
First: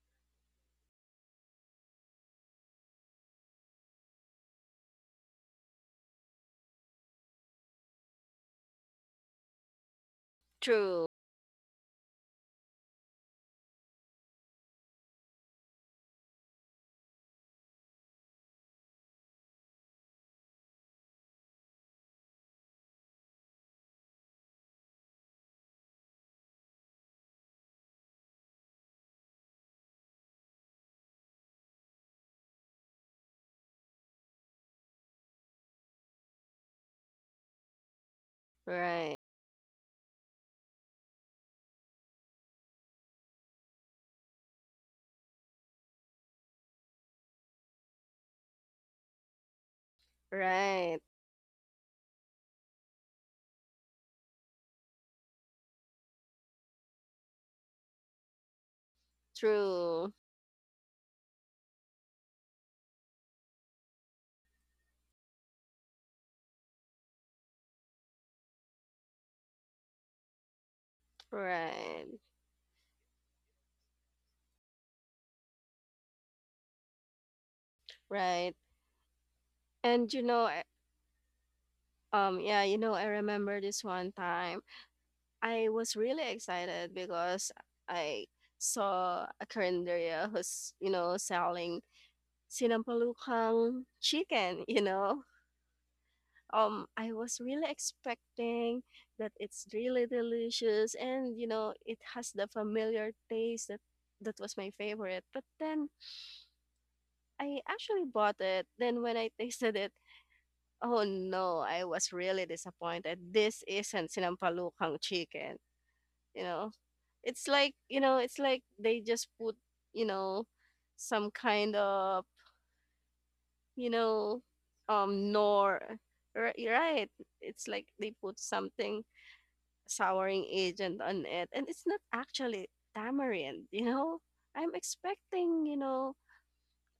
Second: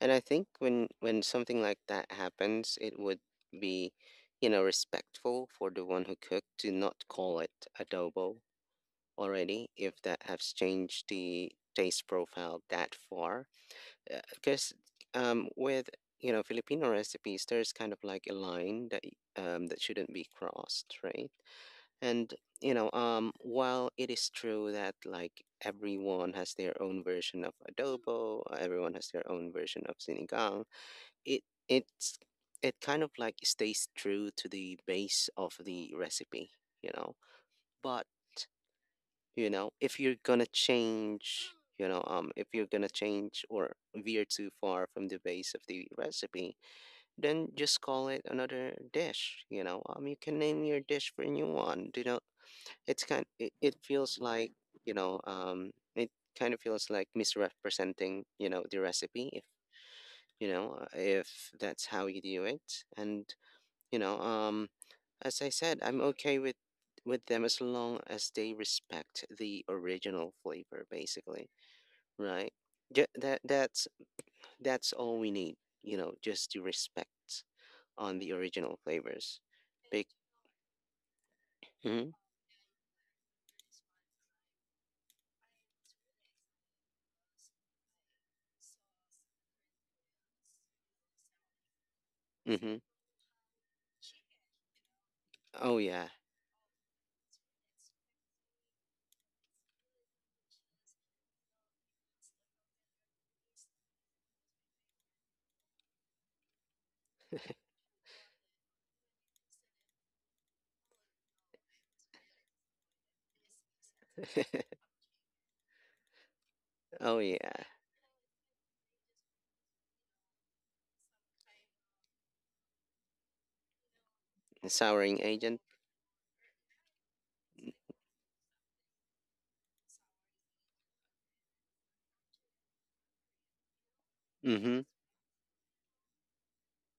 A: And I think when something like that happens, it would be, you know, respectful for the one who cooked to not call it adobo already, if that has
B: True.
A: changed the taste profile that far. Because with, you know, Filipino recipes, there's kind of like a line that that shouldn't be crossed, right? And you know, while it is true that, like, everyone has their own version of adobo, everyone has their own version of sinigang, it it's it kind of like stays true to the base of the recipe, you know. But
B: Right.
A: You know, if you're gonna change, if you're gonna change or veer too far from the base of the recipe, then just call it another dish. You can name your
B: Right.
A: dish for a new one, you know. It's kind it, it feels like, you know um it kind of feels like misrepresenting, you know, the recipe if,
B: True.
A: if that's how you do it. And you know, as I said, I'm okay with them as long as they respect the original flavor, basically,
B: Right.
A: right? That's that's all we need. You know, just to respect on the
B: Right.
A: original flavors. Big.
B: And
A: Mm-hmm.
B: yeah, I remember this one time. I was really excited because I saw a carinderia who's, selling
A: Mm-hmm.
B: sinampalukang chicken.
A: Oh yeah.
B: I was really expecting that it's really delicious and, it has the familiar taste that was my favorite. But then I actually bought it. Then when I tasted it. Oh no, I was really disappointed. This isn't sinampalukang chicken, you know.
A: Oh
B: It's
A: yeah.
B: like they just put, you know, some kind of, you know,
A: The souring agent.
B: nor Right, right. It's like they put something souring agent on it and it's not actually tamarind. I'm
A: Mm-hmm.
B: expecting,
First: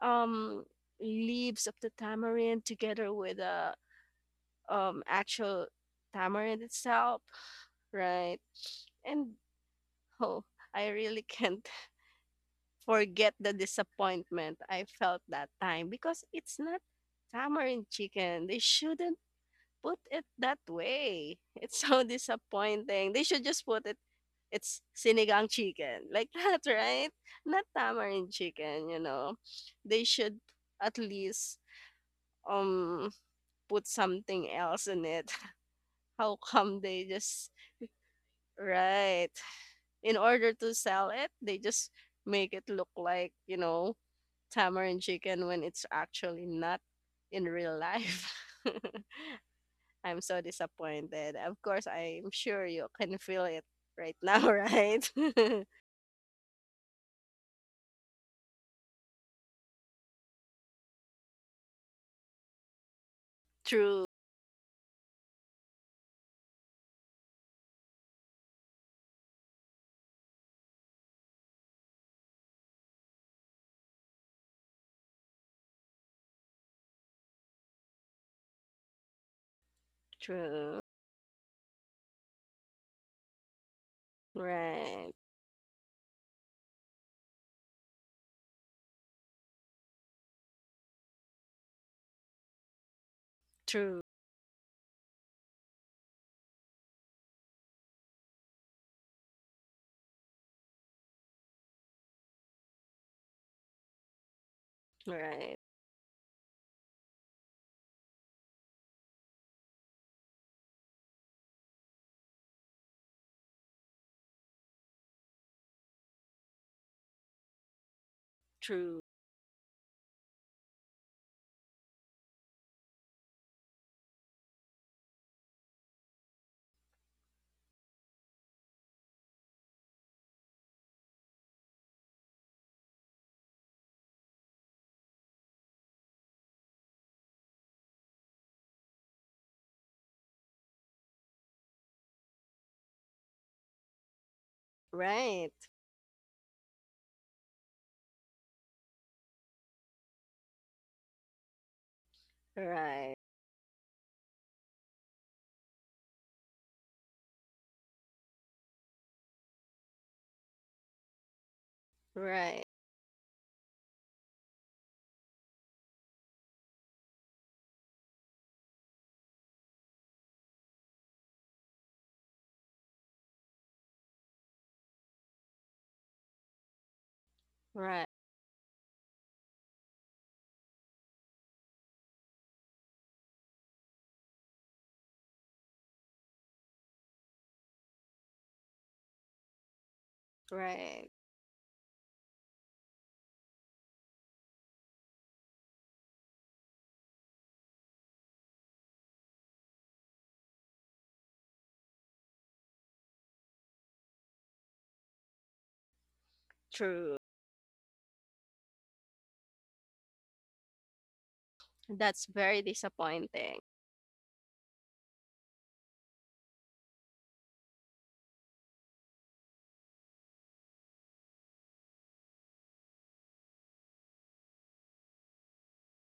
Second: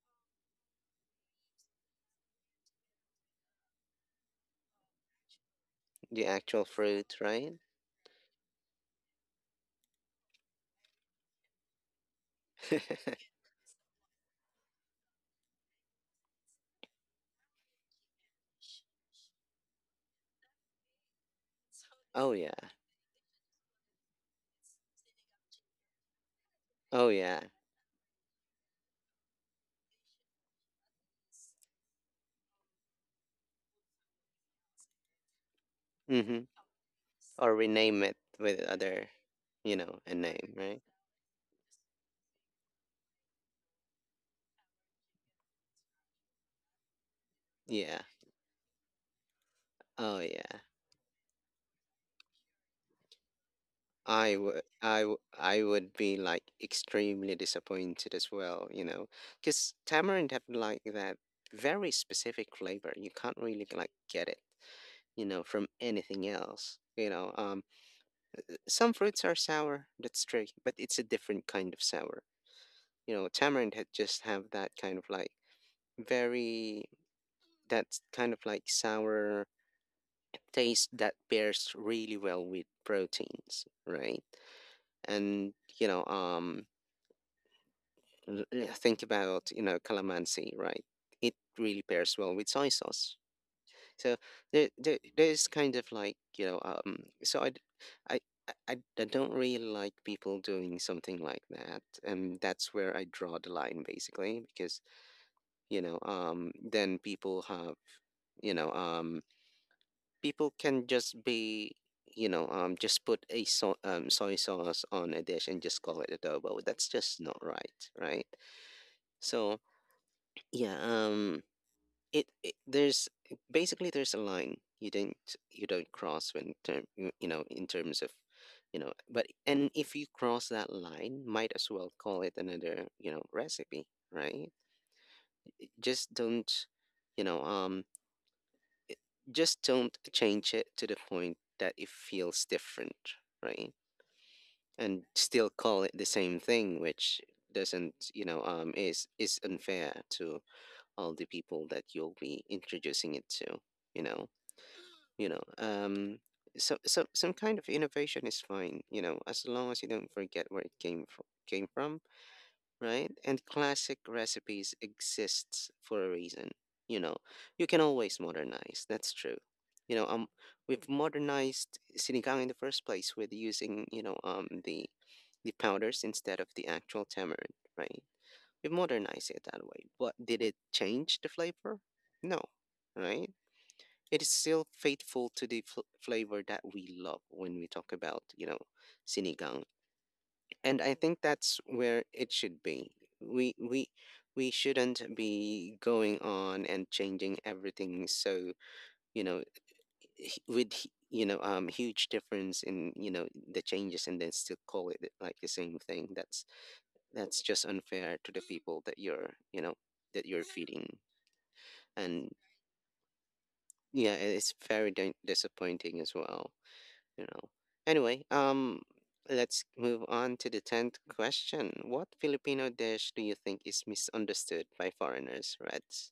B: um leaves of the tamarind together with a actual
A: The
B: tamarind
A: actual fruit,
B: itself,
A: right?
B: right? And, oh, I really can't forget the disappointment I felt that time because it's not tamarind chicken. They shouldn't put it that way. It's so
A: oh yeah.
B: disappointing. They should just put it, it's sinigang chicken, like that,
A: Oh
B: right?
A: yeah.
B: Not tamarind chicken. They should at least um put something else in it. How
A: Mm-hmm.
B: come they just,
A: Or rename it with other,
B: right?
A: you know, a
B: In order
A: name,
B: to
A: right?
B: sell it, they just make it look like, tamarind chicken when it's actually not in real
A: Yeah.
B: life.
A: Oh
B: I'm so
A: yeah.
B: disappointed. Of course, I'm sure you can feel it right
A: I
B: now,
A: would,
B: right?
A: I would be like extremely disappointed as well, you know, because tamarind have like that very specific flavor. You can't really like
B: True.
A: get it, you know, from anything else. You know, some fruits are sour. That's true, but it's a different kind of sour. You know, tamarind had just have that kind of like very that kind of like sour
B: True.
A: taste that pairs really well with proteins, right?
B: Right.
A: And you know, yeah, think about, you know, calamansi, right? It really pairs well with soy sauce.
B: True.
A: So there's kind of like, you know, so I, d- I, I don't really like people doing something like that. And that's where I draw the line basically, because,
B: Right.
A: you know, then people have, you know, people can just be, you know, just put a soy sauce on a dish and just call it adobo. That's just not right, right?
B: True.
A: So, yeah, it there's basically there's a line you don't cross when term you you know, in terms of, you know. But And if you cross that line, might as well call it another, you know, recipe, right? Just don't, you know um just don't change it to the point that it feels different, right, and still
B: Right.
A: call it the same thing, which doesn't, is unfair to all the people that you'll be introducing
B: Right.
A: it to, you know. you know um so, some kind of innovation is fine, you know, as long as you don't forget where it came from,
B: Right.
A: right. And classic recipes exists for a reason, you know. You can always modernize, that's true. you know um we've modernized sinigang in the first place with using, the powders instead of the actual tamarind, right?
B: Right.
A: We've modernized it that way, but did it change the flavor? No, right? It is still faithful to the flavor that we love when we talk about, you know, sinigang. And I
B: Right.
A: think that's where it should be. We we we shouldn't be going on and changing everything so, you know, you know, huge difference in, you know, the changes and then still call it like the same thing.
B: True.
A: That's just unfair to the people that you're, that you're feeding.
B: That's
A: And
B: very disappointing.
A: yeah, it's very disappointing as well. You know. Anyway, let's move on to the 10th question. What Filipino dish do you think is misunderstood by foreigners, Reds?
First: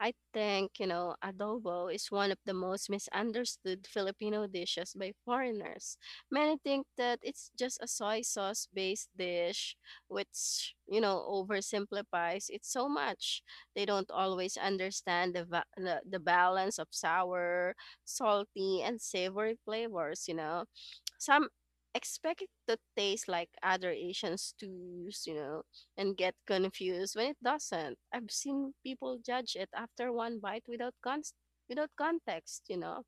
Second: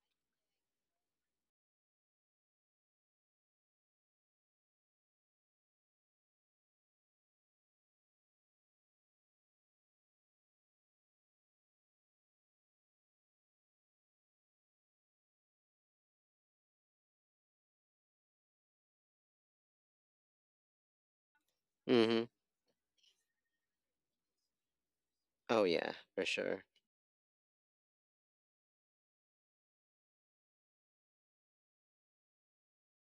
B: I think, adobo is one of the most misunderstood Filipino dishes by foreigners. Many think that it's just a soy sauce based dish, which, oversimplifies it so much. They don't always understand the balance of sour, salty, and savory flavors. Some
A: Mm-hmm.
B: expect it to taste like other Asian stews,
A: Oh yeah,
B: and
A: for
B: get
A: sure.
B: confused when it doesn't. I've seen people judge it after one bite without context.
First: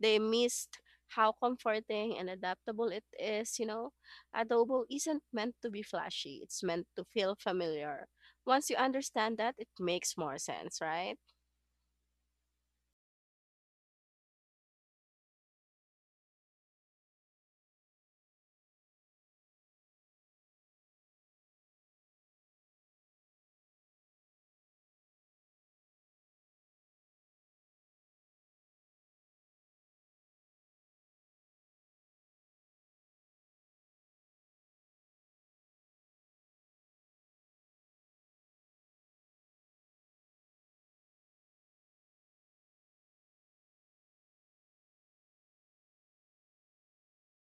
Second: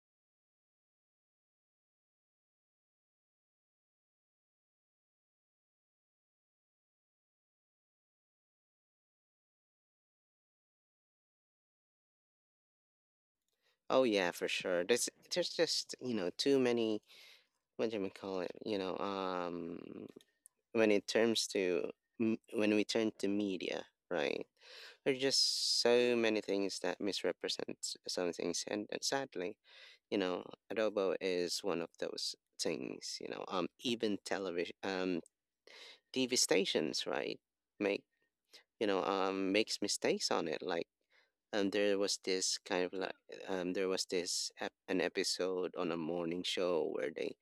B: They missed how comforting and adaptable it is. Adobo isn't meant to be flashy. It's meant to feel familiar. Once you understand that, it makes more sense, right?
A: Oh yeah, for sure. There's just, you know, too many what do we call it? You know, when it turns to when we turn to media, right? There are just so many things that misrepresent some things, and sadly, you know, adobo is one of those things. You know, even television, TV stations, right, make, you know, makes mistakes on it. Like, there was this kind of like, there was this an episode on a morning show where they,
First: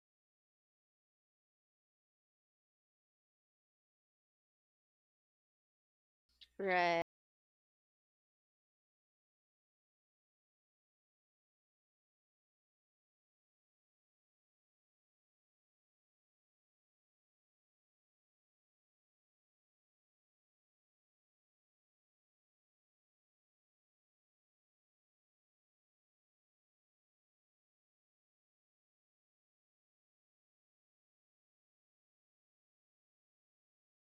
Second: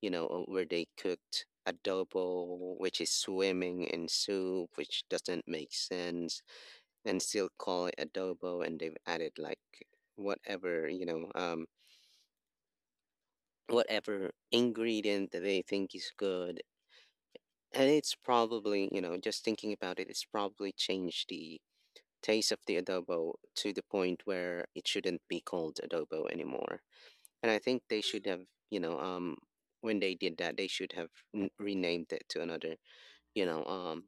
A: you know, where they cooked adobo, which is swimming in soup, which doesn't make sense,
B: Right.
A: and still call it adobo. And they've added like whatever, whatever ingredient that they think is good. And it's probably, you know, just thinking about it, it's probably changed the taste of the adobo to the point where it shouldn't be called adobo anymore. And I think they should have, you know um when they did that, they should have renamed it to another, you know um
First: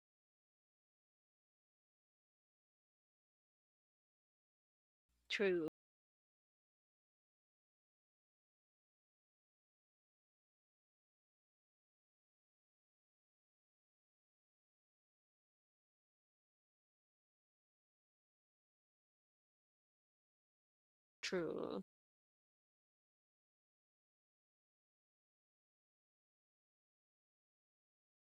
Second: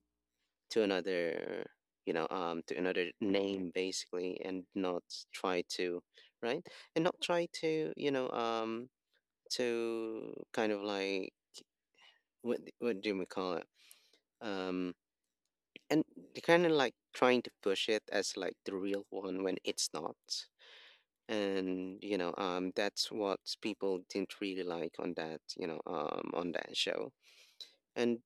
A: to another to another name basically, and not try
B: True.
A: to, right, and not try to, to kind of like, what do we call it, um and kind of like trying to push it as like the real one when it's not.
B: True.
A: And that's what people didn't really like on that, on that show. And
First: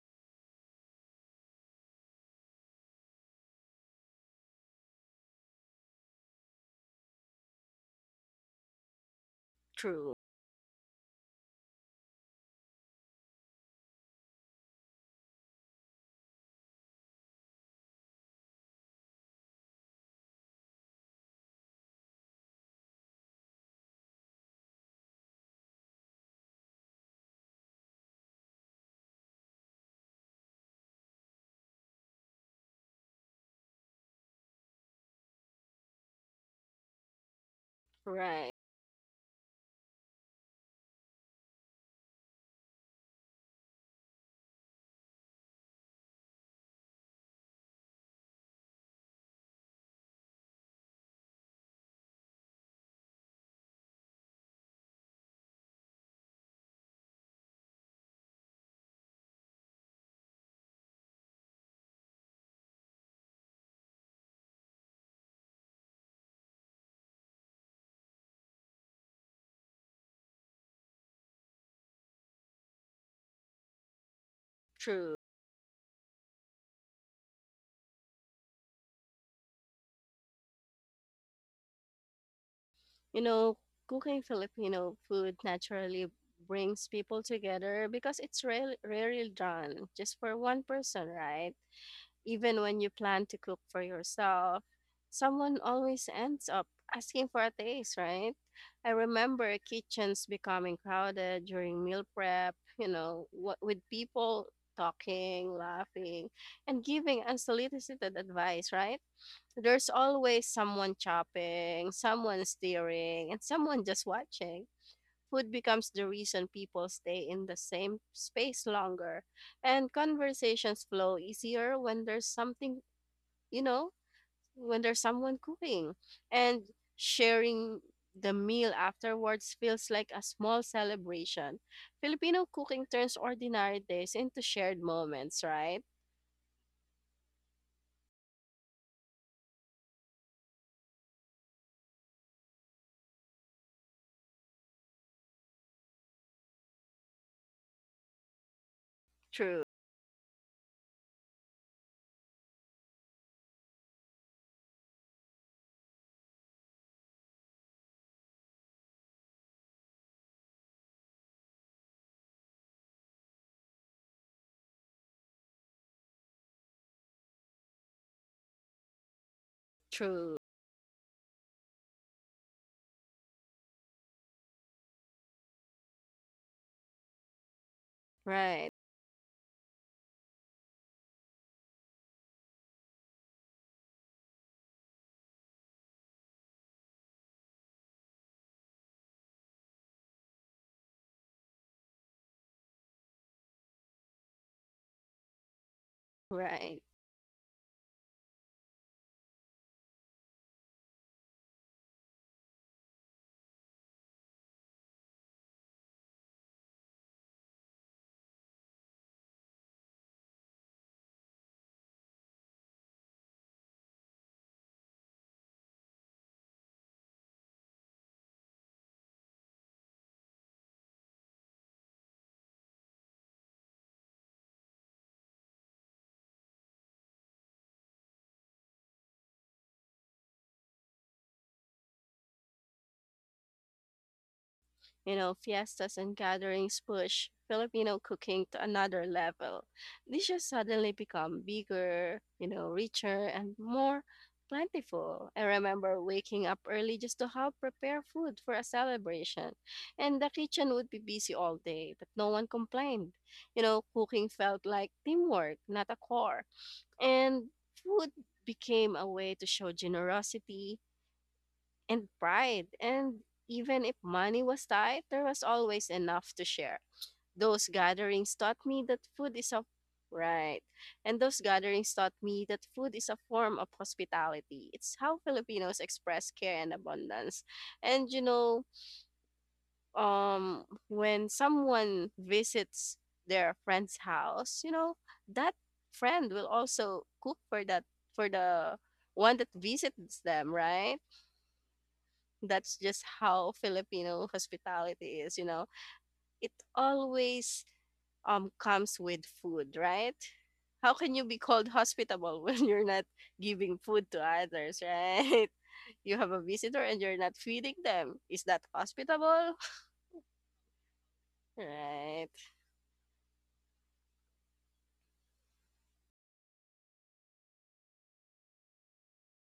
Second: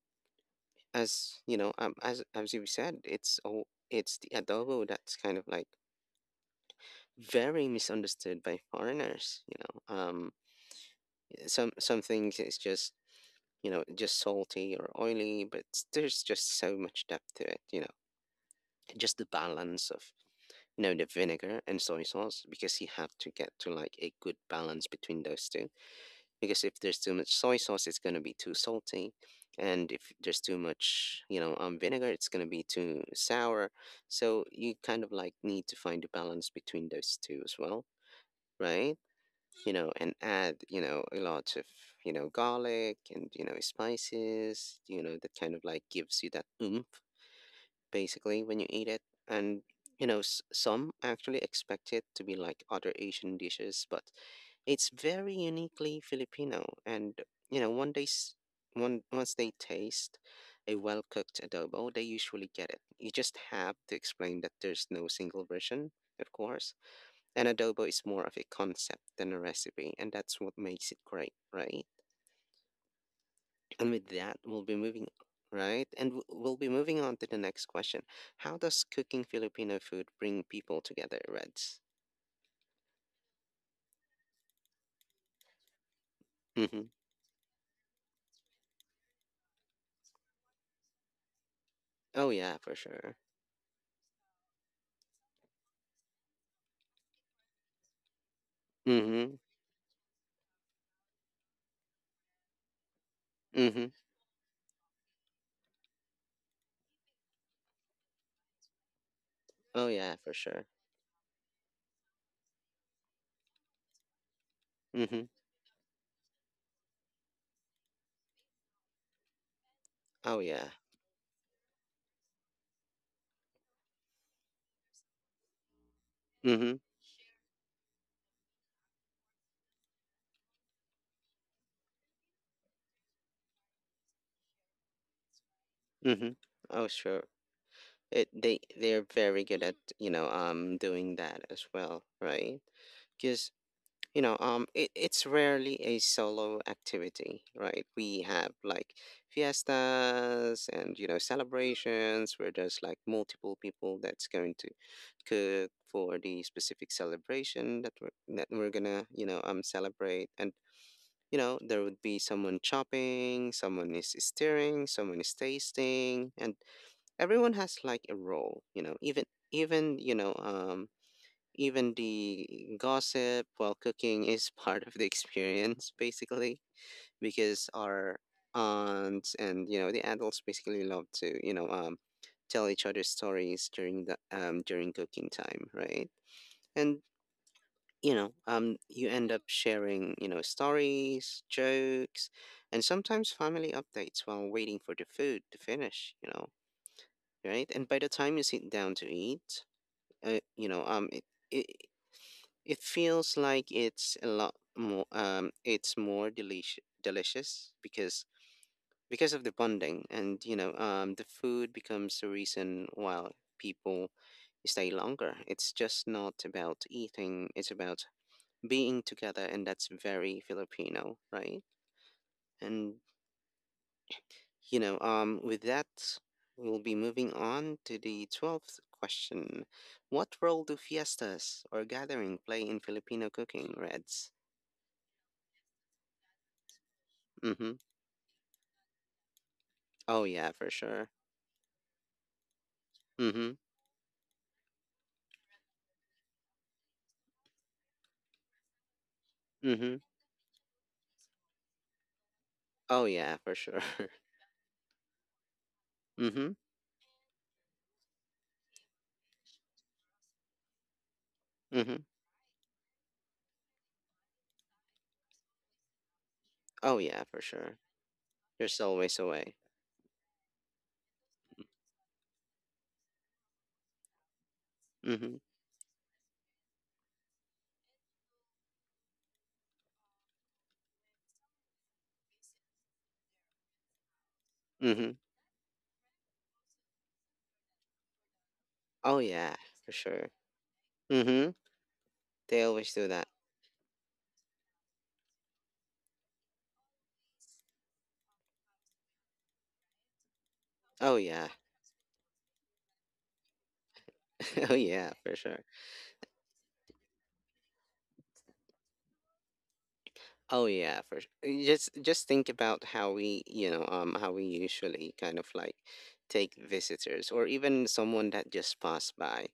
A: as you know, as you said, it's all it's the adobo that's kind of like very misunderstood by foreigners, you know.
B: True.
A: Eh, some things it's just, you know, just salty or oily, but there's just so much depth to it, you know, just the balance of, you know, the vinegar and soy sauce, because you have to get to like a good balance between those two. Because if there's too much soy sauce, it's going to be too salty, and if there's too much, you know, vinegar, it's going to be too sour. So you kind of like need to find a balance between those two as well,
B: Right.
A: right? You know, and add, you know, a lot of, you know, garlic and, you know, spices, you know, that kind of like gives you that oomph basically when you eat it. And, you know, some actually expect it to be like other Asian dishes, but it's very uniquely Filipino. And, you know, one day, s- one, once they taste a well cooked adobo, they usually get it. You just have to explain that there's no single version, of course, and adobo is more of a concept than a recipe, and that's what makes it great, right? And with that,
B: True.
A: right? And we'll be moving on to the next question. How does cooking Filipino food bring people together, Reds?
B: You know, Cooking Filipino food naturally brings
A: Mm-hmm.
B: people together because it's rarely done just for one person, right?
A: Oh, yeah,
B: Even
A: for
B: when you
A: sure.
B: plan to cook for yourself, someone always ends up asking for a taste, right? I
A: Mm-hmm.
B: remember kitchens becoming crowded during meal prep, what with
A: Mm-hmm.
B: people talking, laughing, and giving unsolicited advice, right?
A: Oh,
B: There's
A: yeah, for
B: always
A: sure.
B: someone chopping, someone steering, and someone just watching.
A: Mm-hmm.
B: Food becomes the reason people stay in the same space longer, and
A: Oh, yeah.
B: conversations flow easier when there's something, you know, when there's someone cooking. And
A: Mm-hmm.
B: sharing the meal afterwards feels like a small celebration. Filipino cooking turns ordinary days into shared moments, right?
A: Mm-hmm. Oh, sure. They they're very good at, you know, doing that as well, right? Because it's rarely a solo activity, right? We have like
B: True.
A: fiestas and, you know, celebrations where there's like multiple people that's going to cook for the specific celebration that we're gonna, celebrate. And, you know, there would be someone chopping, someone is stirring, someone is tasting, and everyone has like a role, you know. Even
B: True.
A: even the gossip while cooking is part of the experience, basically, because our
B: Right.
A: aunts and, you know, the adults basically love to, tell each other stories during the, during cooking time, right? And you end up sharing, you know, stories, jokes, and sometimes family updates while waiting for the food to finish. You know,
B: Right.
A: right? And by the time you sit down to eat, uh, you know um, it, it feels like it's a lot more it's more delish delicious because of the bonding, and you know, the food becomes the reason why people stay longer. It's just not about eating, it's about being together, and that's very Filipino, right? And you know, with that, we'll be moving on to the 12th question. What role do fiestas or gathering play in Filipino cooking, Reds?
B: Fiestas and gatherings push
A: Mm-hmm.
B: Filipino cooking to another level.
A: Oh
B: Dishes
A: yeah, for
B: suddenly
A: sure.
B: become bigger, richer and
A: Mhm.
B: more plentiful. I remember waking up early just to help prepare food for a celebration,
A: Mhm.
B: and the kitchen would be busy all day, but no one
A: Oh
B: complained.
A: yeah, for sure.
B: Cooking felt like teamwork, not a chore.
A: mhm.
B: And food became a way to show generosity
A: Mhm.
B: and pride. And even if money was tight, there was always enough to share.
A: Oh yeah, for
B: Those
A: sure.
B: gatherings taught
A: You're
B: me
A: still
B: that
A: ways
B: food is
A: away.
B: a Right. And those gatherings taught me that food is a form of hospitality. It's how
A: Mhm.
B: Filipinos express care and abundance. And when someone visits their friend's house,
A: Mhm.
B: that friend will also cook for the
A: Oh
B: one that
A: yeah, for
B: visits
A: sure.
B: them, right?
A: Mhm. They
B: That's
A: always
B: just
A: do that.
B: how Filipino hospitality is. It always comes with food, right? How can
A: Oh
B: you be
A: yeah.
B: called hospitable when you're not giving food to
A: oh
B: others,
A: yeah, for
B: right?
A: sure.
B: You have a visitor and you're not feeding them. Is that hospitable?
A: Oh yeah, for s- just
B: Right.
A: think about how we, how we usually kind of like take visitors or even someone that just passed by.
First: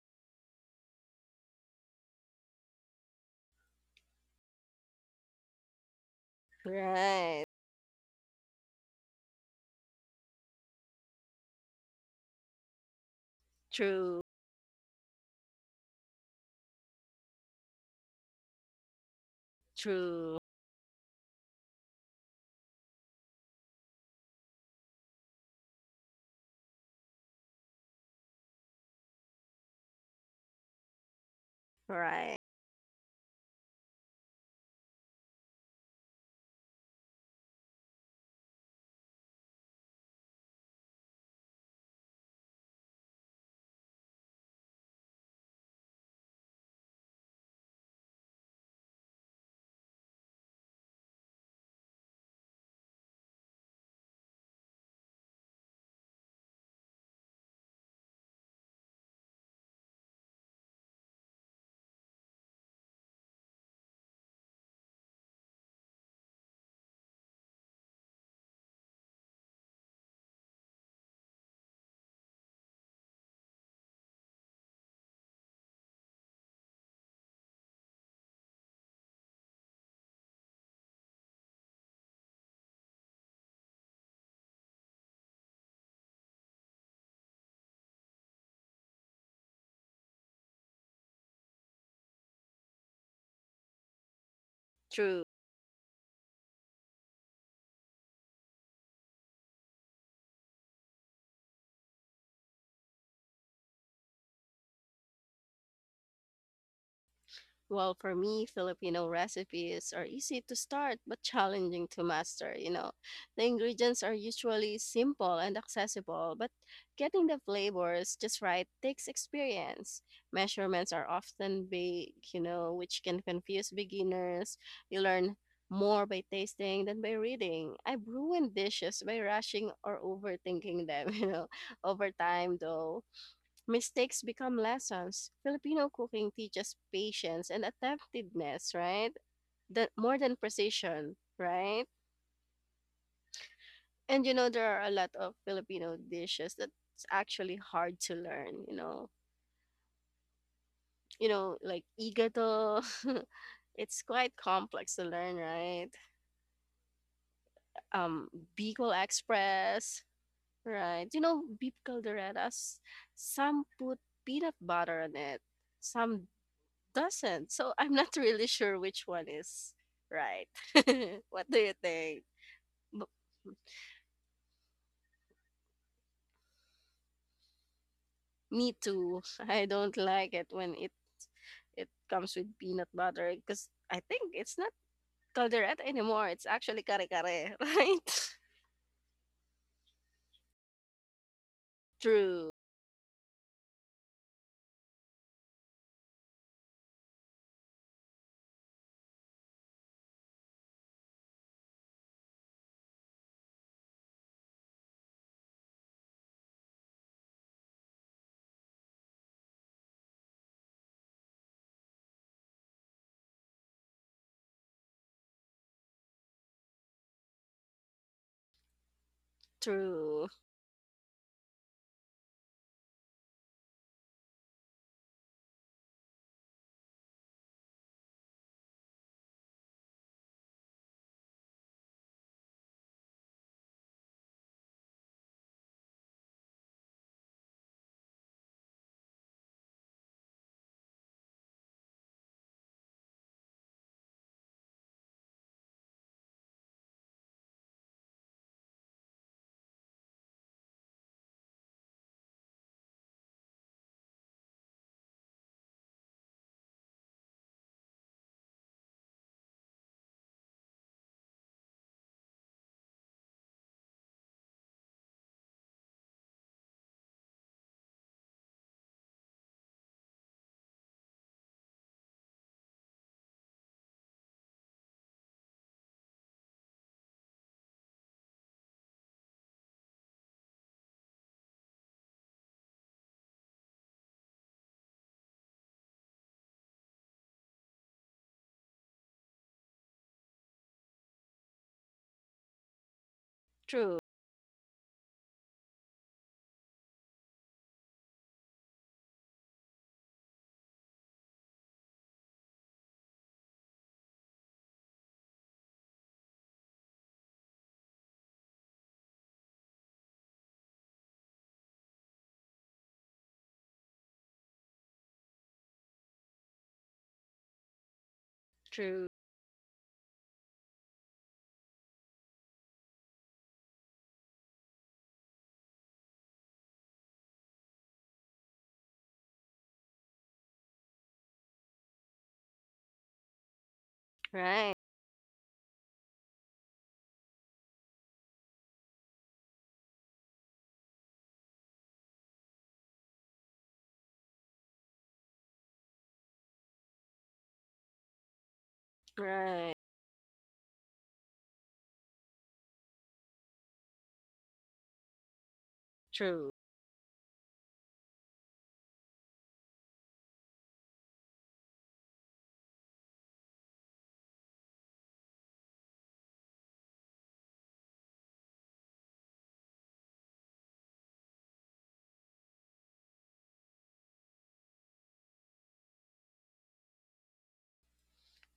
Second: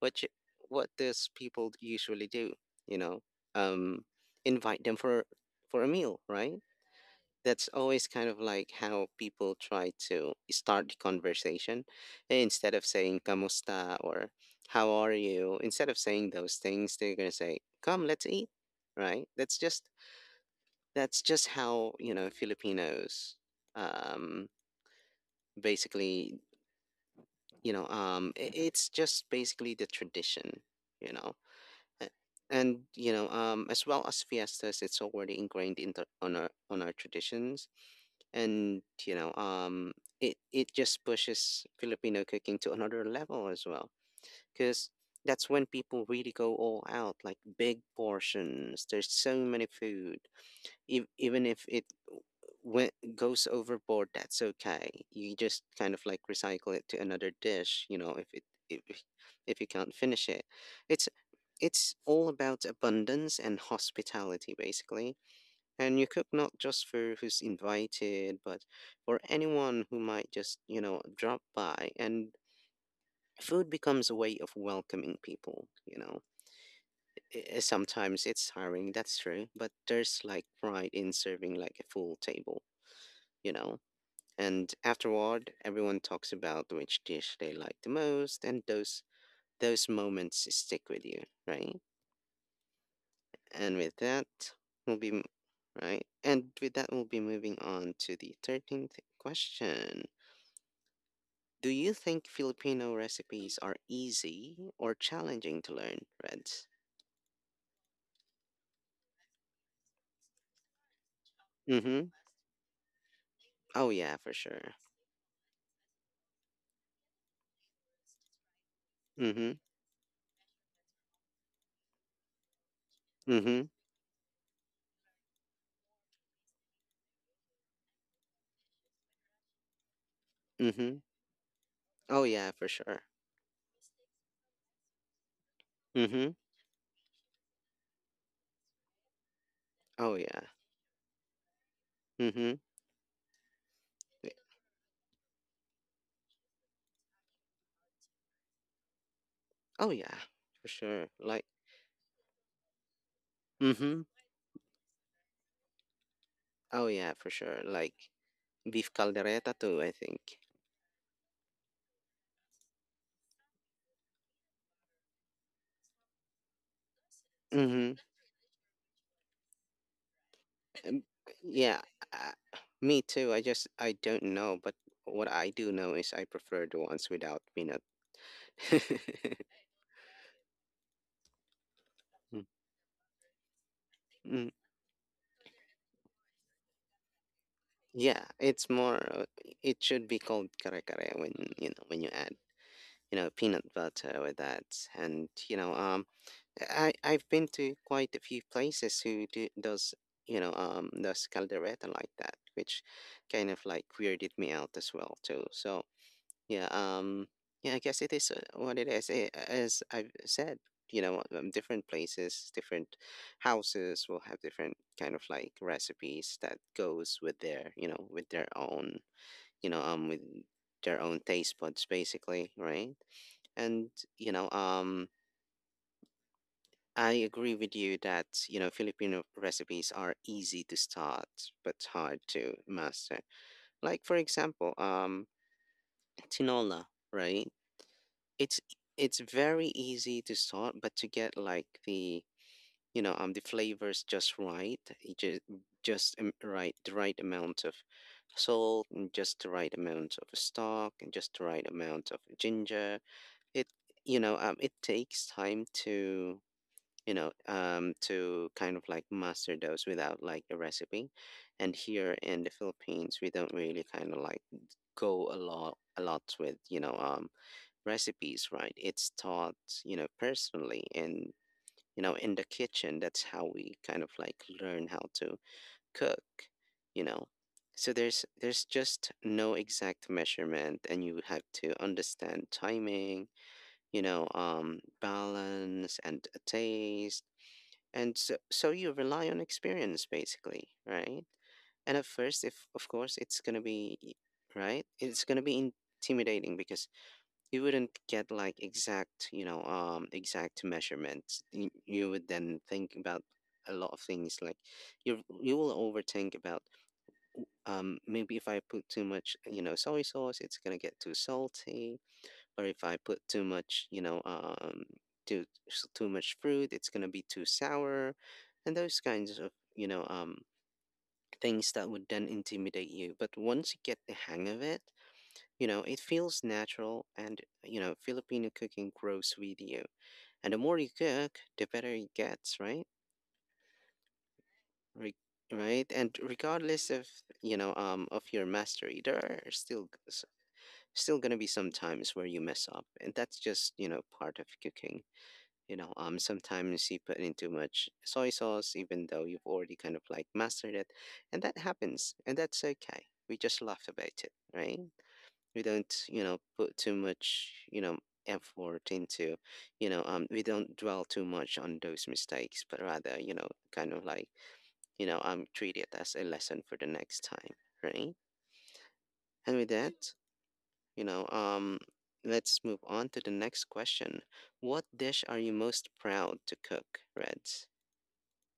A: What you, what does people usually do? You know, um, invite them for a meal, right?
B: Right.
A: That's always kind of like how people try to start the conversation eh, instead of saying "kamusta"
B: True.
A: or "how are you." Instead of saying those things, they're gonna say "come, let's eat," right?
B: True.
A: That's just how, Filipinos, um, basically, I it's just basically the tradition, you know. A-
B: Right.
A: And, as well as fiestas, it's already ingrained into on our traditions. And, it just pushes Filipino cooking to another level as well. Because that's when people really go all out, like big portions. There's so many food even if it goes overboard, that's okay. You just kind of like recycle it to another dish, you know, if it if if you can't finish it. It's it's all about abundance and hospitality basically. And you cook not just for who's invited, but for anyone who might just, you know, drop by and food becomes a way of welcoming people, you know. Sometimes it's tiring, that's true, but there's like pride in serving like a full table you know. And afterward, everyone talks about which dish they like the most, and those moments stick with you, right? And with that, we'll be
B: True.
A: m- right. And with that, we'll be moving on to the 13th question. Do you think Filipino recipes are easy or challenging to learn, Reds?
B: Well, for me, Filipino recipes are easy to start but challenging to
A: Mm-hmm.
B: master. The
A: Oh
B: ingredients are
A: yeah, for sure.
B: usually simple and accessible, but getting the flavors just right takes
A: Mm-hmm.
B: experience. Measurements are often big, which can
A: Mm-hmm.
B: confuse beginners. You learn more by tasting than by reading. I've ruined dishes by rushing or overthinking
A: Mm-hmm.
B: them. Over
A: Oh yeah,
B: time,
A: for
B: though,
A: sure.
B: mistakes become lessons. Filipino cooking
A: Mm-hmm.
B: teaches patience and attentiveness, right? That
A: Oh
B: more than
A: yeah.
B: precision, right?
A: Mm-hmm.
B: And there are a lot of Filipino dishes that's actually hard to learn.
A: Oh yeah, for sure.
B: You
A: Like,
B: know, like igado. It's
A: mm-hmm.
B: quite complex to learn, right?
A: Oh yeah, for sure. Like
B: Um Bicol
A: beef caldereta too, I
B: Express,
A: think.
B: right? Beef calderetas, some put peanut butter on it, some doesn't. So
A: Mm-hmm.
B: I'm not really sure which one is right.
A: Um,
B: What do you
A: Yeah,
B: think?
A: uh,
B: B-
A: me too. I don't know, but what I do know is I prefer the ones without peanut.
B: Me too. I don't like it when it comes
A: Mm,
B: with peanut butter because I think
A: mm,
B: it's not caldereta anymore. It's actually kare kare, right?
A: yeah, it's more. It should be called kare kare when you know when you add
B: True,
A: you know peanut butter with that, and you know I've been to quite a few places who do does you know does caldereta like that, which kind of like weirded me out as well too. So yeah, yeah, I guess it is what it is. Eh, as I've said, you know, different places, different houses will have different kind of like recipes that goes with their you know with their own you know with
B: true,
A: their own taste buds basically, right? And you know. I agree with you that, you know, Filipino recipes are easy to start but hard to master. Like for example, tinola, right? It's it's very easy to start but to get like the, you know, the flavors just right, just just the right amount of salt and just the right amount of stock and just the right amount of ginger. It you know, it takes time to you know, to kind of like master those without like a recipe. And here in the Philippines, we don't really kind of like go a lot with you know, recipes, right? It's taught, you know, personally and you know, in the kitchen. That's how we kind of like learn how to cook, you know. So there's just no exact measurement, and you have to understand timing, you know, balance and a taste and so you rely on experience basically right and at first if of course it's gonna be
B: true,
A: e, right it's gonna be intimidating because you wouldn't get like exact you know exact measurements you would then think about a lot of things like you will overthink about maybe if I put too much you know soy sauce it's gonna get too salty or if I put too much, you know, too much fruit, it's gonna be too sour, and those
B: true.
A: kinds of you know things that would then intimidate you. But once you get the hang of it, you know, it feels natural, and you know, Filipino cooking grows with you, and the more you cook, the better it gets, right?
B: Right,
A: Re- right and regardless of you know of your mastery there are still still going to be some times where you mess up and that's just you know part of cooking You know, sometimes you put in too much soy sauce, even though you've
B: right.
A: already kind of like mastered it, and that happens, and that's okay. We just laugh about it, right? We don't, you know,
B: True.
A: put too much, you know, effort into, you know, we don't dwell too much on those mistakes, but rather, you know, kind of like, you know, treat it as a lesson for the next time, right? And with that, you know, let's move on to the next question. What dish are you most proud to cook, Reds?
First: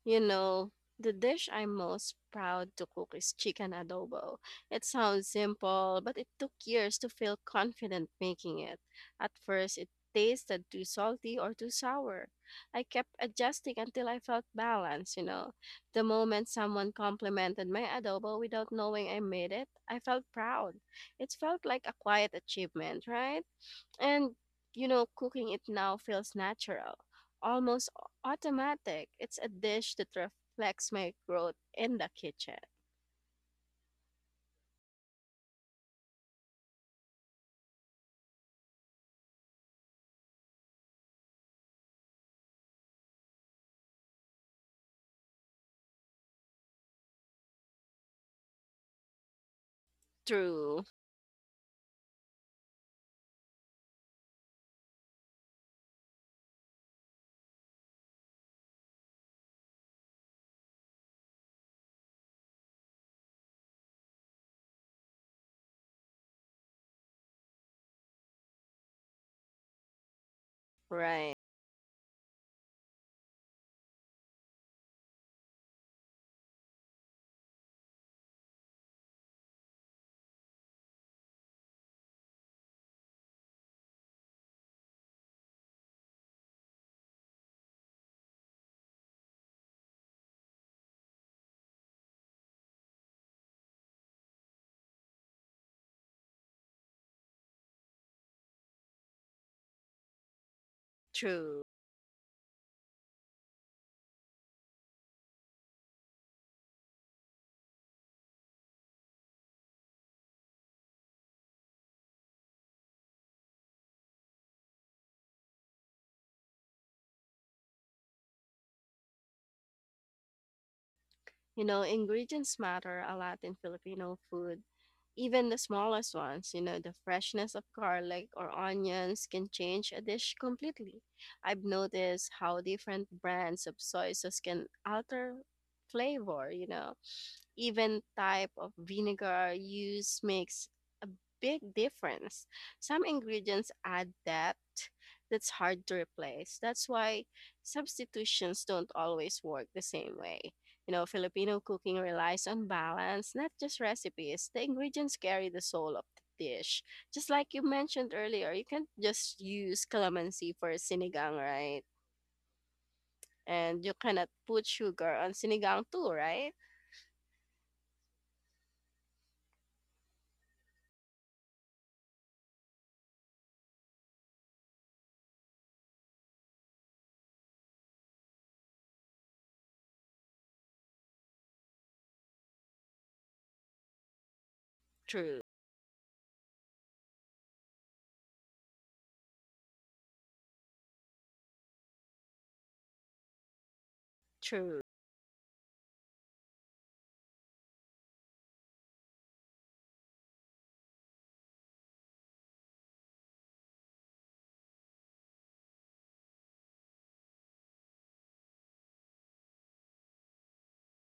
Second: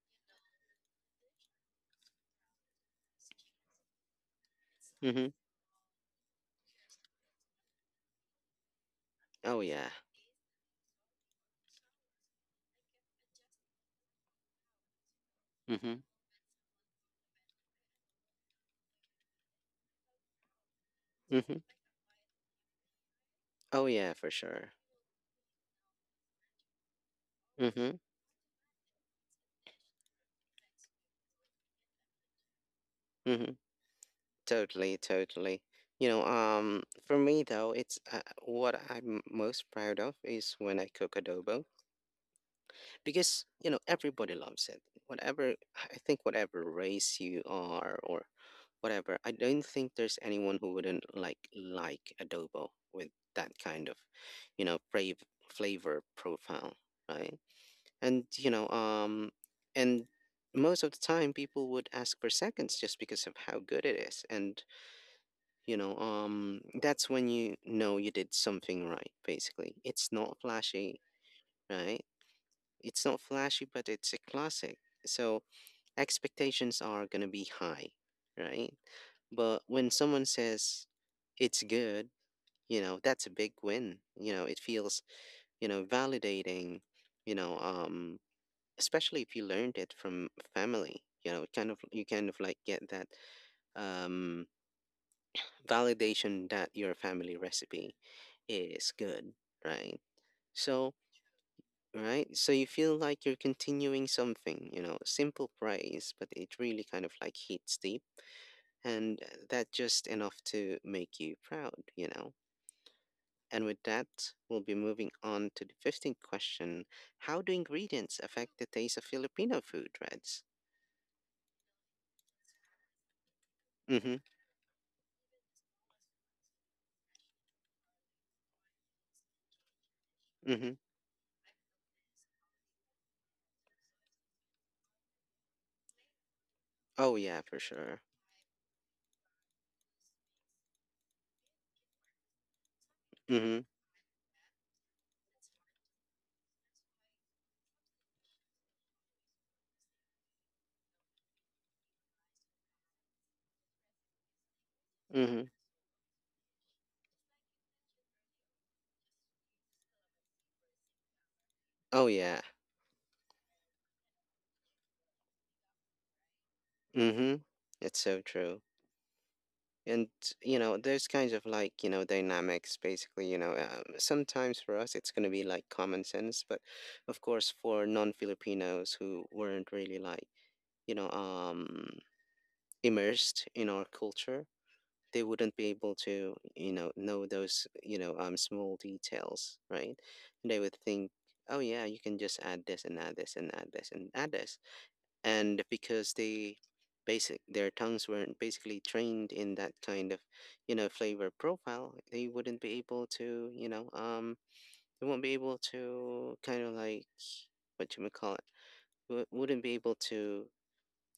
B: You know, the dish I'm most proud to cook is chicken adobo. It sounds
A: Mhm.
B: simple, but it took years to feel confident making it. At
A: Oh
B: first,
A: yeah.
B: it tasted too salty or too sour. I kept adjusting until I felt balanced.
A: Mhm.
B: The moment someone complimented my adobo without knowing I made it, I felt proud. It
A: Mhm.
B: felt like a quiet achievement, right?
A: Oh yeah, for
B: And,
A: sure.
B: cooking it now feels natural, almost
A: Mhm.
B: automatic. It's a dish that reflects my growth in the kitchen.
A: Mhm. Totally, totally. You know, for me though, it's what I'm most proud of is when I cook adobo because you know everybody loves it. Whatever I think, whatever race you are or whatever, I don't think there's anyone who
B: True.
A: wouldn't like adobo with that kind of, you know, brave flavor profile, right? and you know and most of the time people would ask for seconds just because of how good it is and you know that's when you know you did something right basically it's not flashy
B: Right.
A: right it's not flashy but it's a classic so expectations are going to be high right but when someone says it's good you know that's a big win you know it feels you know validating you know especially if you learned it from family you know it kind of you kind of like get that um validation that your family recipe is good right so
B: True.
A: right so you feel like you're continuing something you know simple praise but it really kind of like hits deep and that just enough to make you proud you know and with that we'll be moving on to the 15th question how do ingredients affect the taste of filipino food reds
B: Ingredients matter a lot in Filipino
A: mm-hmm
B: food. Even the smallest ones, the freshness of garlic or onions can change a dish
A: mm-hmm
B: completely. I've noticed how different brands of soy sauce can alter flavor.
A: Oh yeah, for
B: Even
A: sure.
B: type of vinegar used makes a big difference. Some
A: Mhm.
B: ingredients add depth that's hard to replace. That's why substitutions don't always work the same way. Filipino cooking relies on balance, not just recipes. The ingredients
A: Mhm.
B: carry the soul of the dish. Just like you mentioned earlier, you can't just use calamansi for sinigang, right?
A: Oh yeah.
B: And you cannot put sugar on sinigang too, right?
A: Mhm. It's so true. And you know, there's kinds of like you know dynamics. Basically, you know, sometimes for us it's gonna be like common sense, but of course for non-Filipinos who weren't really like you know immersed in our culture, they
B: True,
A: wouldn't be able to you know those you know small details, right? And they would think, oh yeah, you can just add this and add this and add this and add this
B: true,
A: and because they basic their tongues weren't basically trained in that kind of you know flavor profile they wouldn't be able to you know they won't be able to kind of like what you would call it wouldn't be able to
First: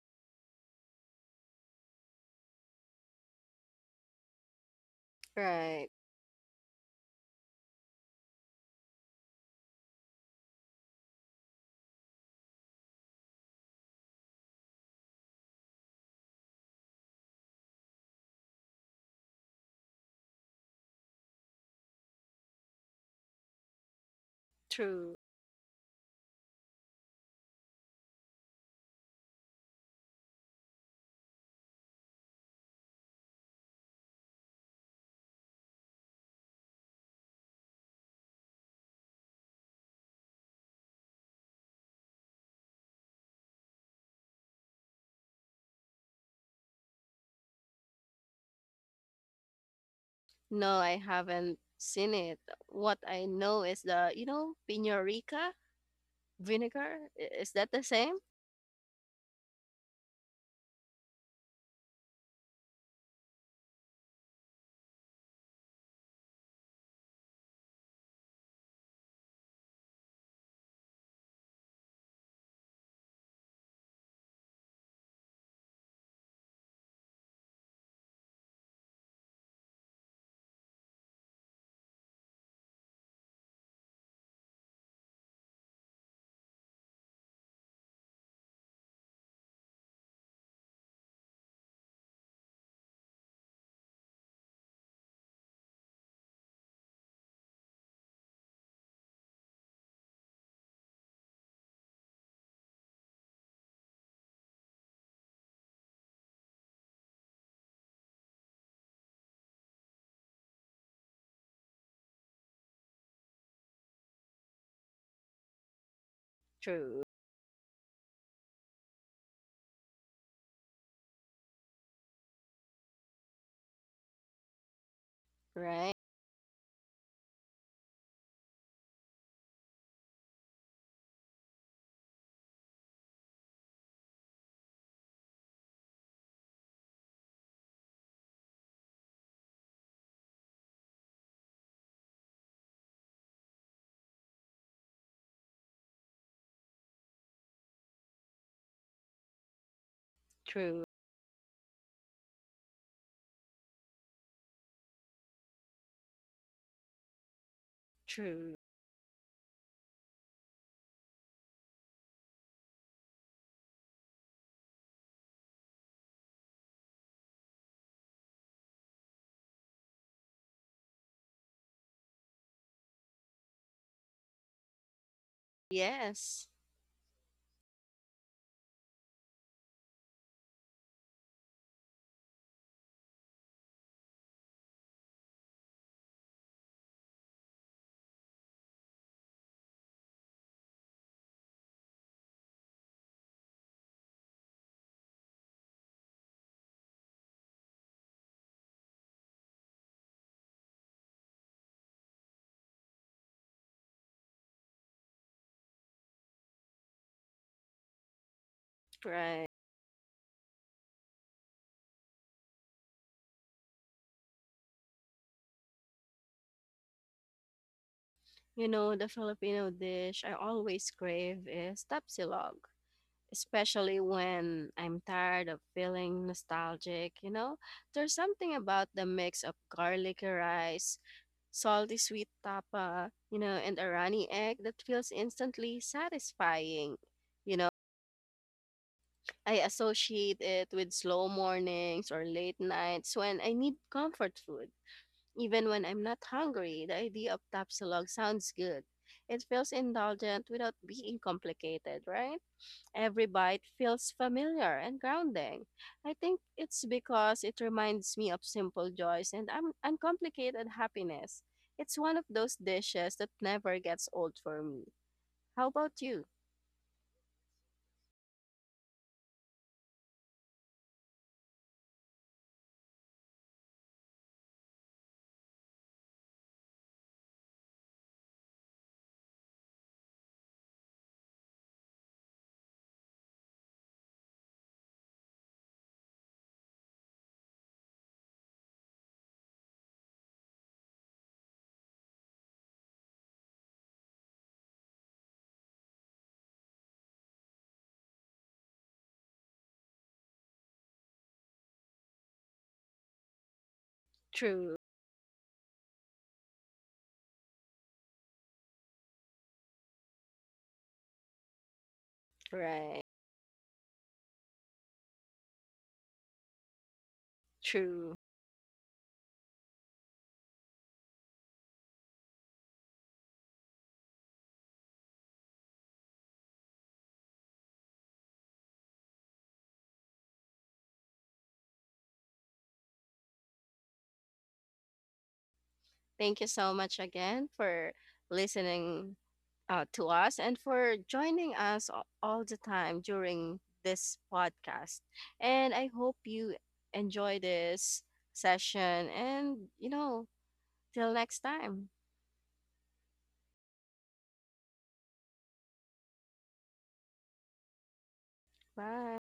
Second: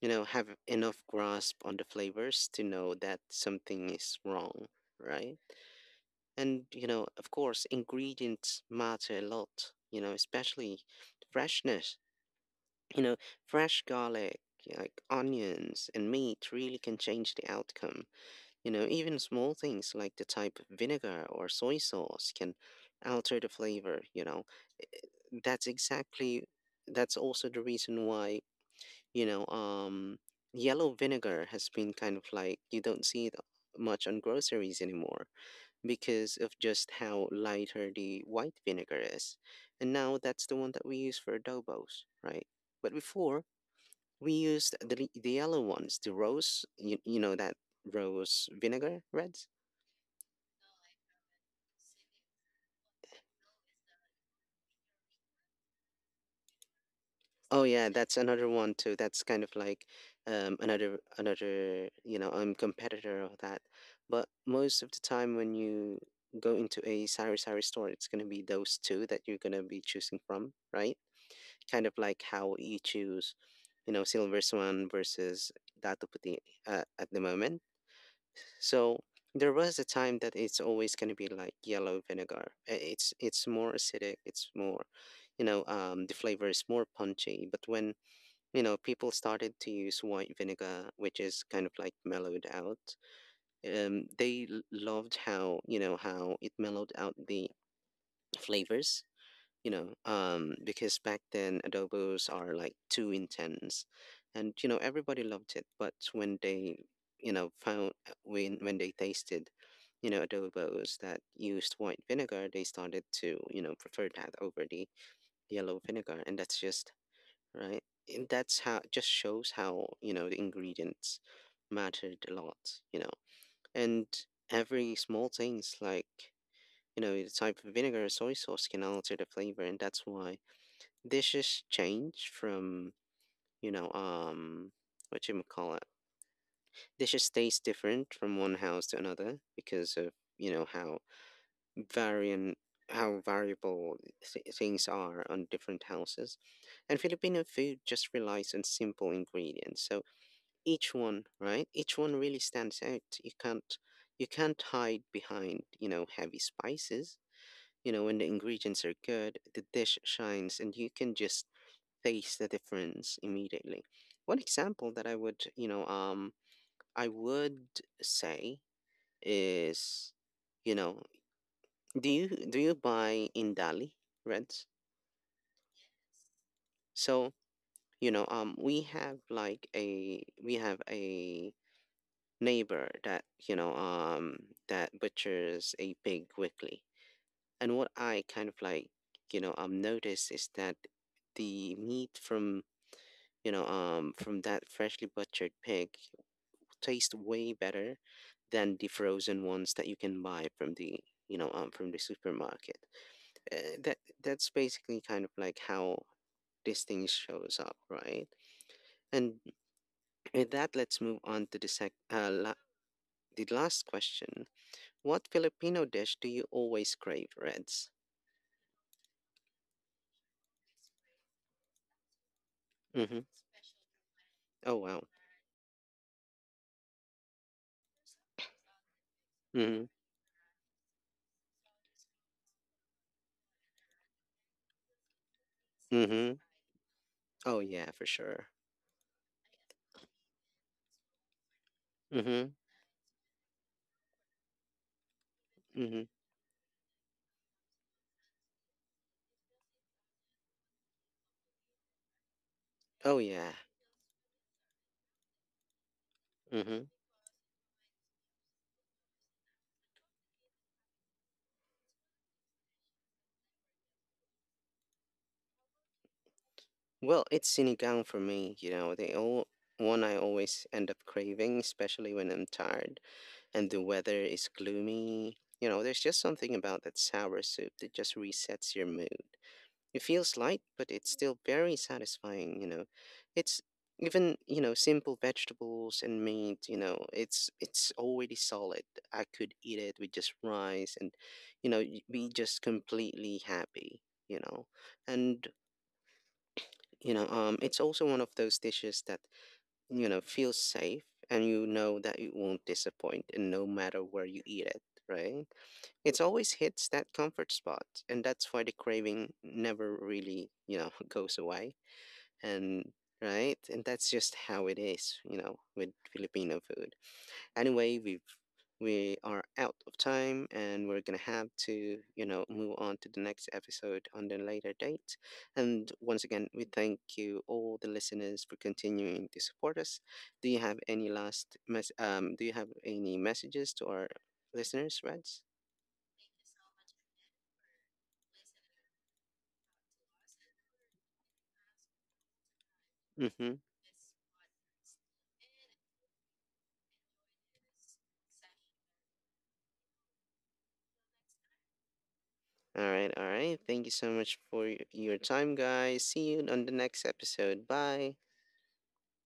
A: you know have enough grasp on the flavors to know that something is wrong right
B: right,
A: and you know of course ingredients matter a lot you know especially freshness You know, fresh garlic, yeah, like onions and meat really can change the outcome. You know, even small things like the type of vinegar or soy sauce can alter the flavor, you know.
B: true.
A: That's exactly that's also the reason why, you know, yellow vinegar has been kind of like you don't see it much on groceries anymore because of just how lighter the white vinegar is. And now that's the one that we use for adobos, right? But before we used the, the yellow ones, the rose, you know, that rose vinegar reds.
B: No, I haven't seen it. What I know is the Pino Rica vinegar. Is
A: Oh
B: that the
A: yeah,
B: same?
A: that's another one too. That's kind of like another you know competitor of that. But most of the time when you go into a sari sari store, it's gonna be those two that you're gonna be choosing from, right? Kind of like how you choose you know silver swan versus Datu Puti at the moment. So there was a time that it's always going to be like yellow vinegar. It's more acidic. It's more, you know, the flavor is more punchy. But when you know people started to use white vinegar, which is kind of like mellowed out, they loved how you know how it mellowed out the flavors you know, because back then adobos are like too intense, and you know everybody loved it. But when they, you know, found when they tasted, you know, adobos that used white vinegar, they started to you know prefer that over the yellow vinegar, and that's just
B: True,
A: right. And that's how just shows how you know the ingredients mattered a lot, you know, and every small things
B: right?
A: like you know the type of vinegar or soy sauce can alter the flavor, and that's why Dishes change from, you know, what you call it. Dishes taste different from one house to another because of, you know, how variant how variable things are on different houses. And Filipino food just relies on simple ingredients. So
B: True,
A: each one, right? Each one really stands out. You can't hide behind, you know, heavy spices. You know, when the
B: true.
A: ingredients are good, the dish shines and you can just taste the difference immediately. One example that I would, you know, I would say is, you know, do you buy Indali reds?
B: Yes,
A: So you know, we have like a we have a neighbor that you know that butchers a pig weekly, and what I kind of like, you know, notice is that the meat from you know from that freshly butchered pig taste way better than the frozen ones that you can buy from the you know from the supermarket. That's basically kind of like how this thing shows up, right? And
B: right.
A: with that, let's move on to the the last question. What Filipino dish do you always crave, Reds?
B: The Filipino dish I always crave is tapsilog,
A: Mm-hmm.
B: especially when
A: Oh
B: I'm
A: wow.
B: tired of feeling nostalgic, you know? There's something about the mix of
A: Mm-hmm.
B: garlicky rice, salty sweet tapa, and a runny egg that feels instantly
A: Mm-hmm.
B: satisfying. You
A: Oh
B: know,
A: yeah, for sure.
B: I associate it with slow mornings or
A: Mm-hmm.
B: late nights when I need comfort food. Even when I'm
A: Mm-hmm.
B: not hungry, the idea of Tapsilog sounds good. It feels indulgent without being complicated, right?
A: Oh
B: Every
A: yeah.
B: bite feels familiar and grounding. I think it's
A: Mm-hmm.
B: because it reminds me of simple joys and uncomplicated happiness. It's one of those dishes that never gets old for me. How about you?
A: Well, it's sinigang for me, you know, the all, one I always end up craving, especially when I'm tired and the weather is gloomy. You know, there's just something about that sour soup that just resets your mood. It feels light, but it's still very satisfying, you know. It's even, you know, simple vegetables and meat, you know, it's already solid. I could eat it with just rice and, you know, be just completely happy, you know. And you know, it's also one of those dishes that, you know, feels safe and you know that it won't disappoint and no matter where you eat
B: True.
A: it, right? It's always hits that comfort spot and that's why the craving never really, you know, goes away. And
B: Right.
A: right? And that's just how it is, you know, with Filipino food. Anyway,
B: True.
A: we are out of time and we're going to have to, you know, move on to the next episode on the later date. And once again, we thank you, all the listeners, for continuing to support us. Do you have any last mess? Do you have any messages to our listeners, Reds?
B: Thank you so much again for listening to us and for joining us all the time
A: Mm-hmm.
B: during this podcast. And I hope you enjoy this session. And, till next time.
A: All right, all right. Thank you so much for your time, guys. See you on the next episode. Bye.
B: Bye.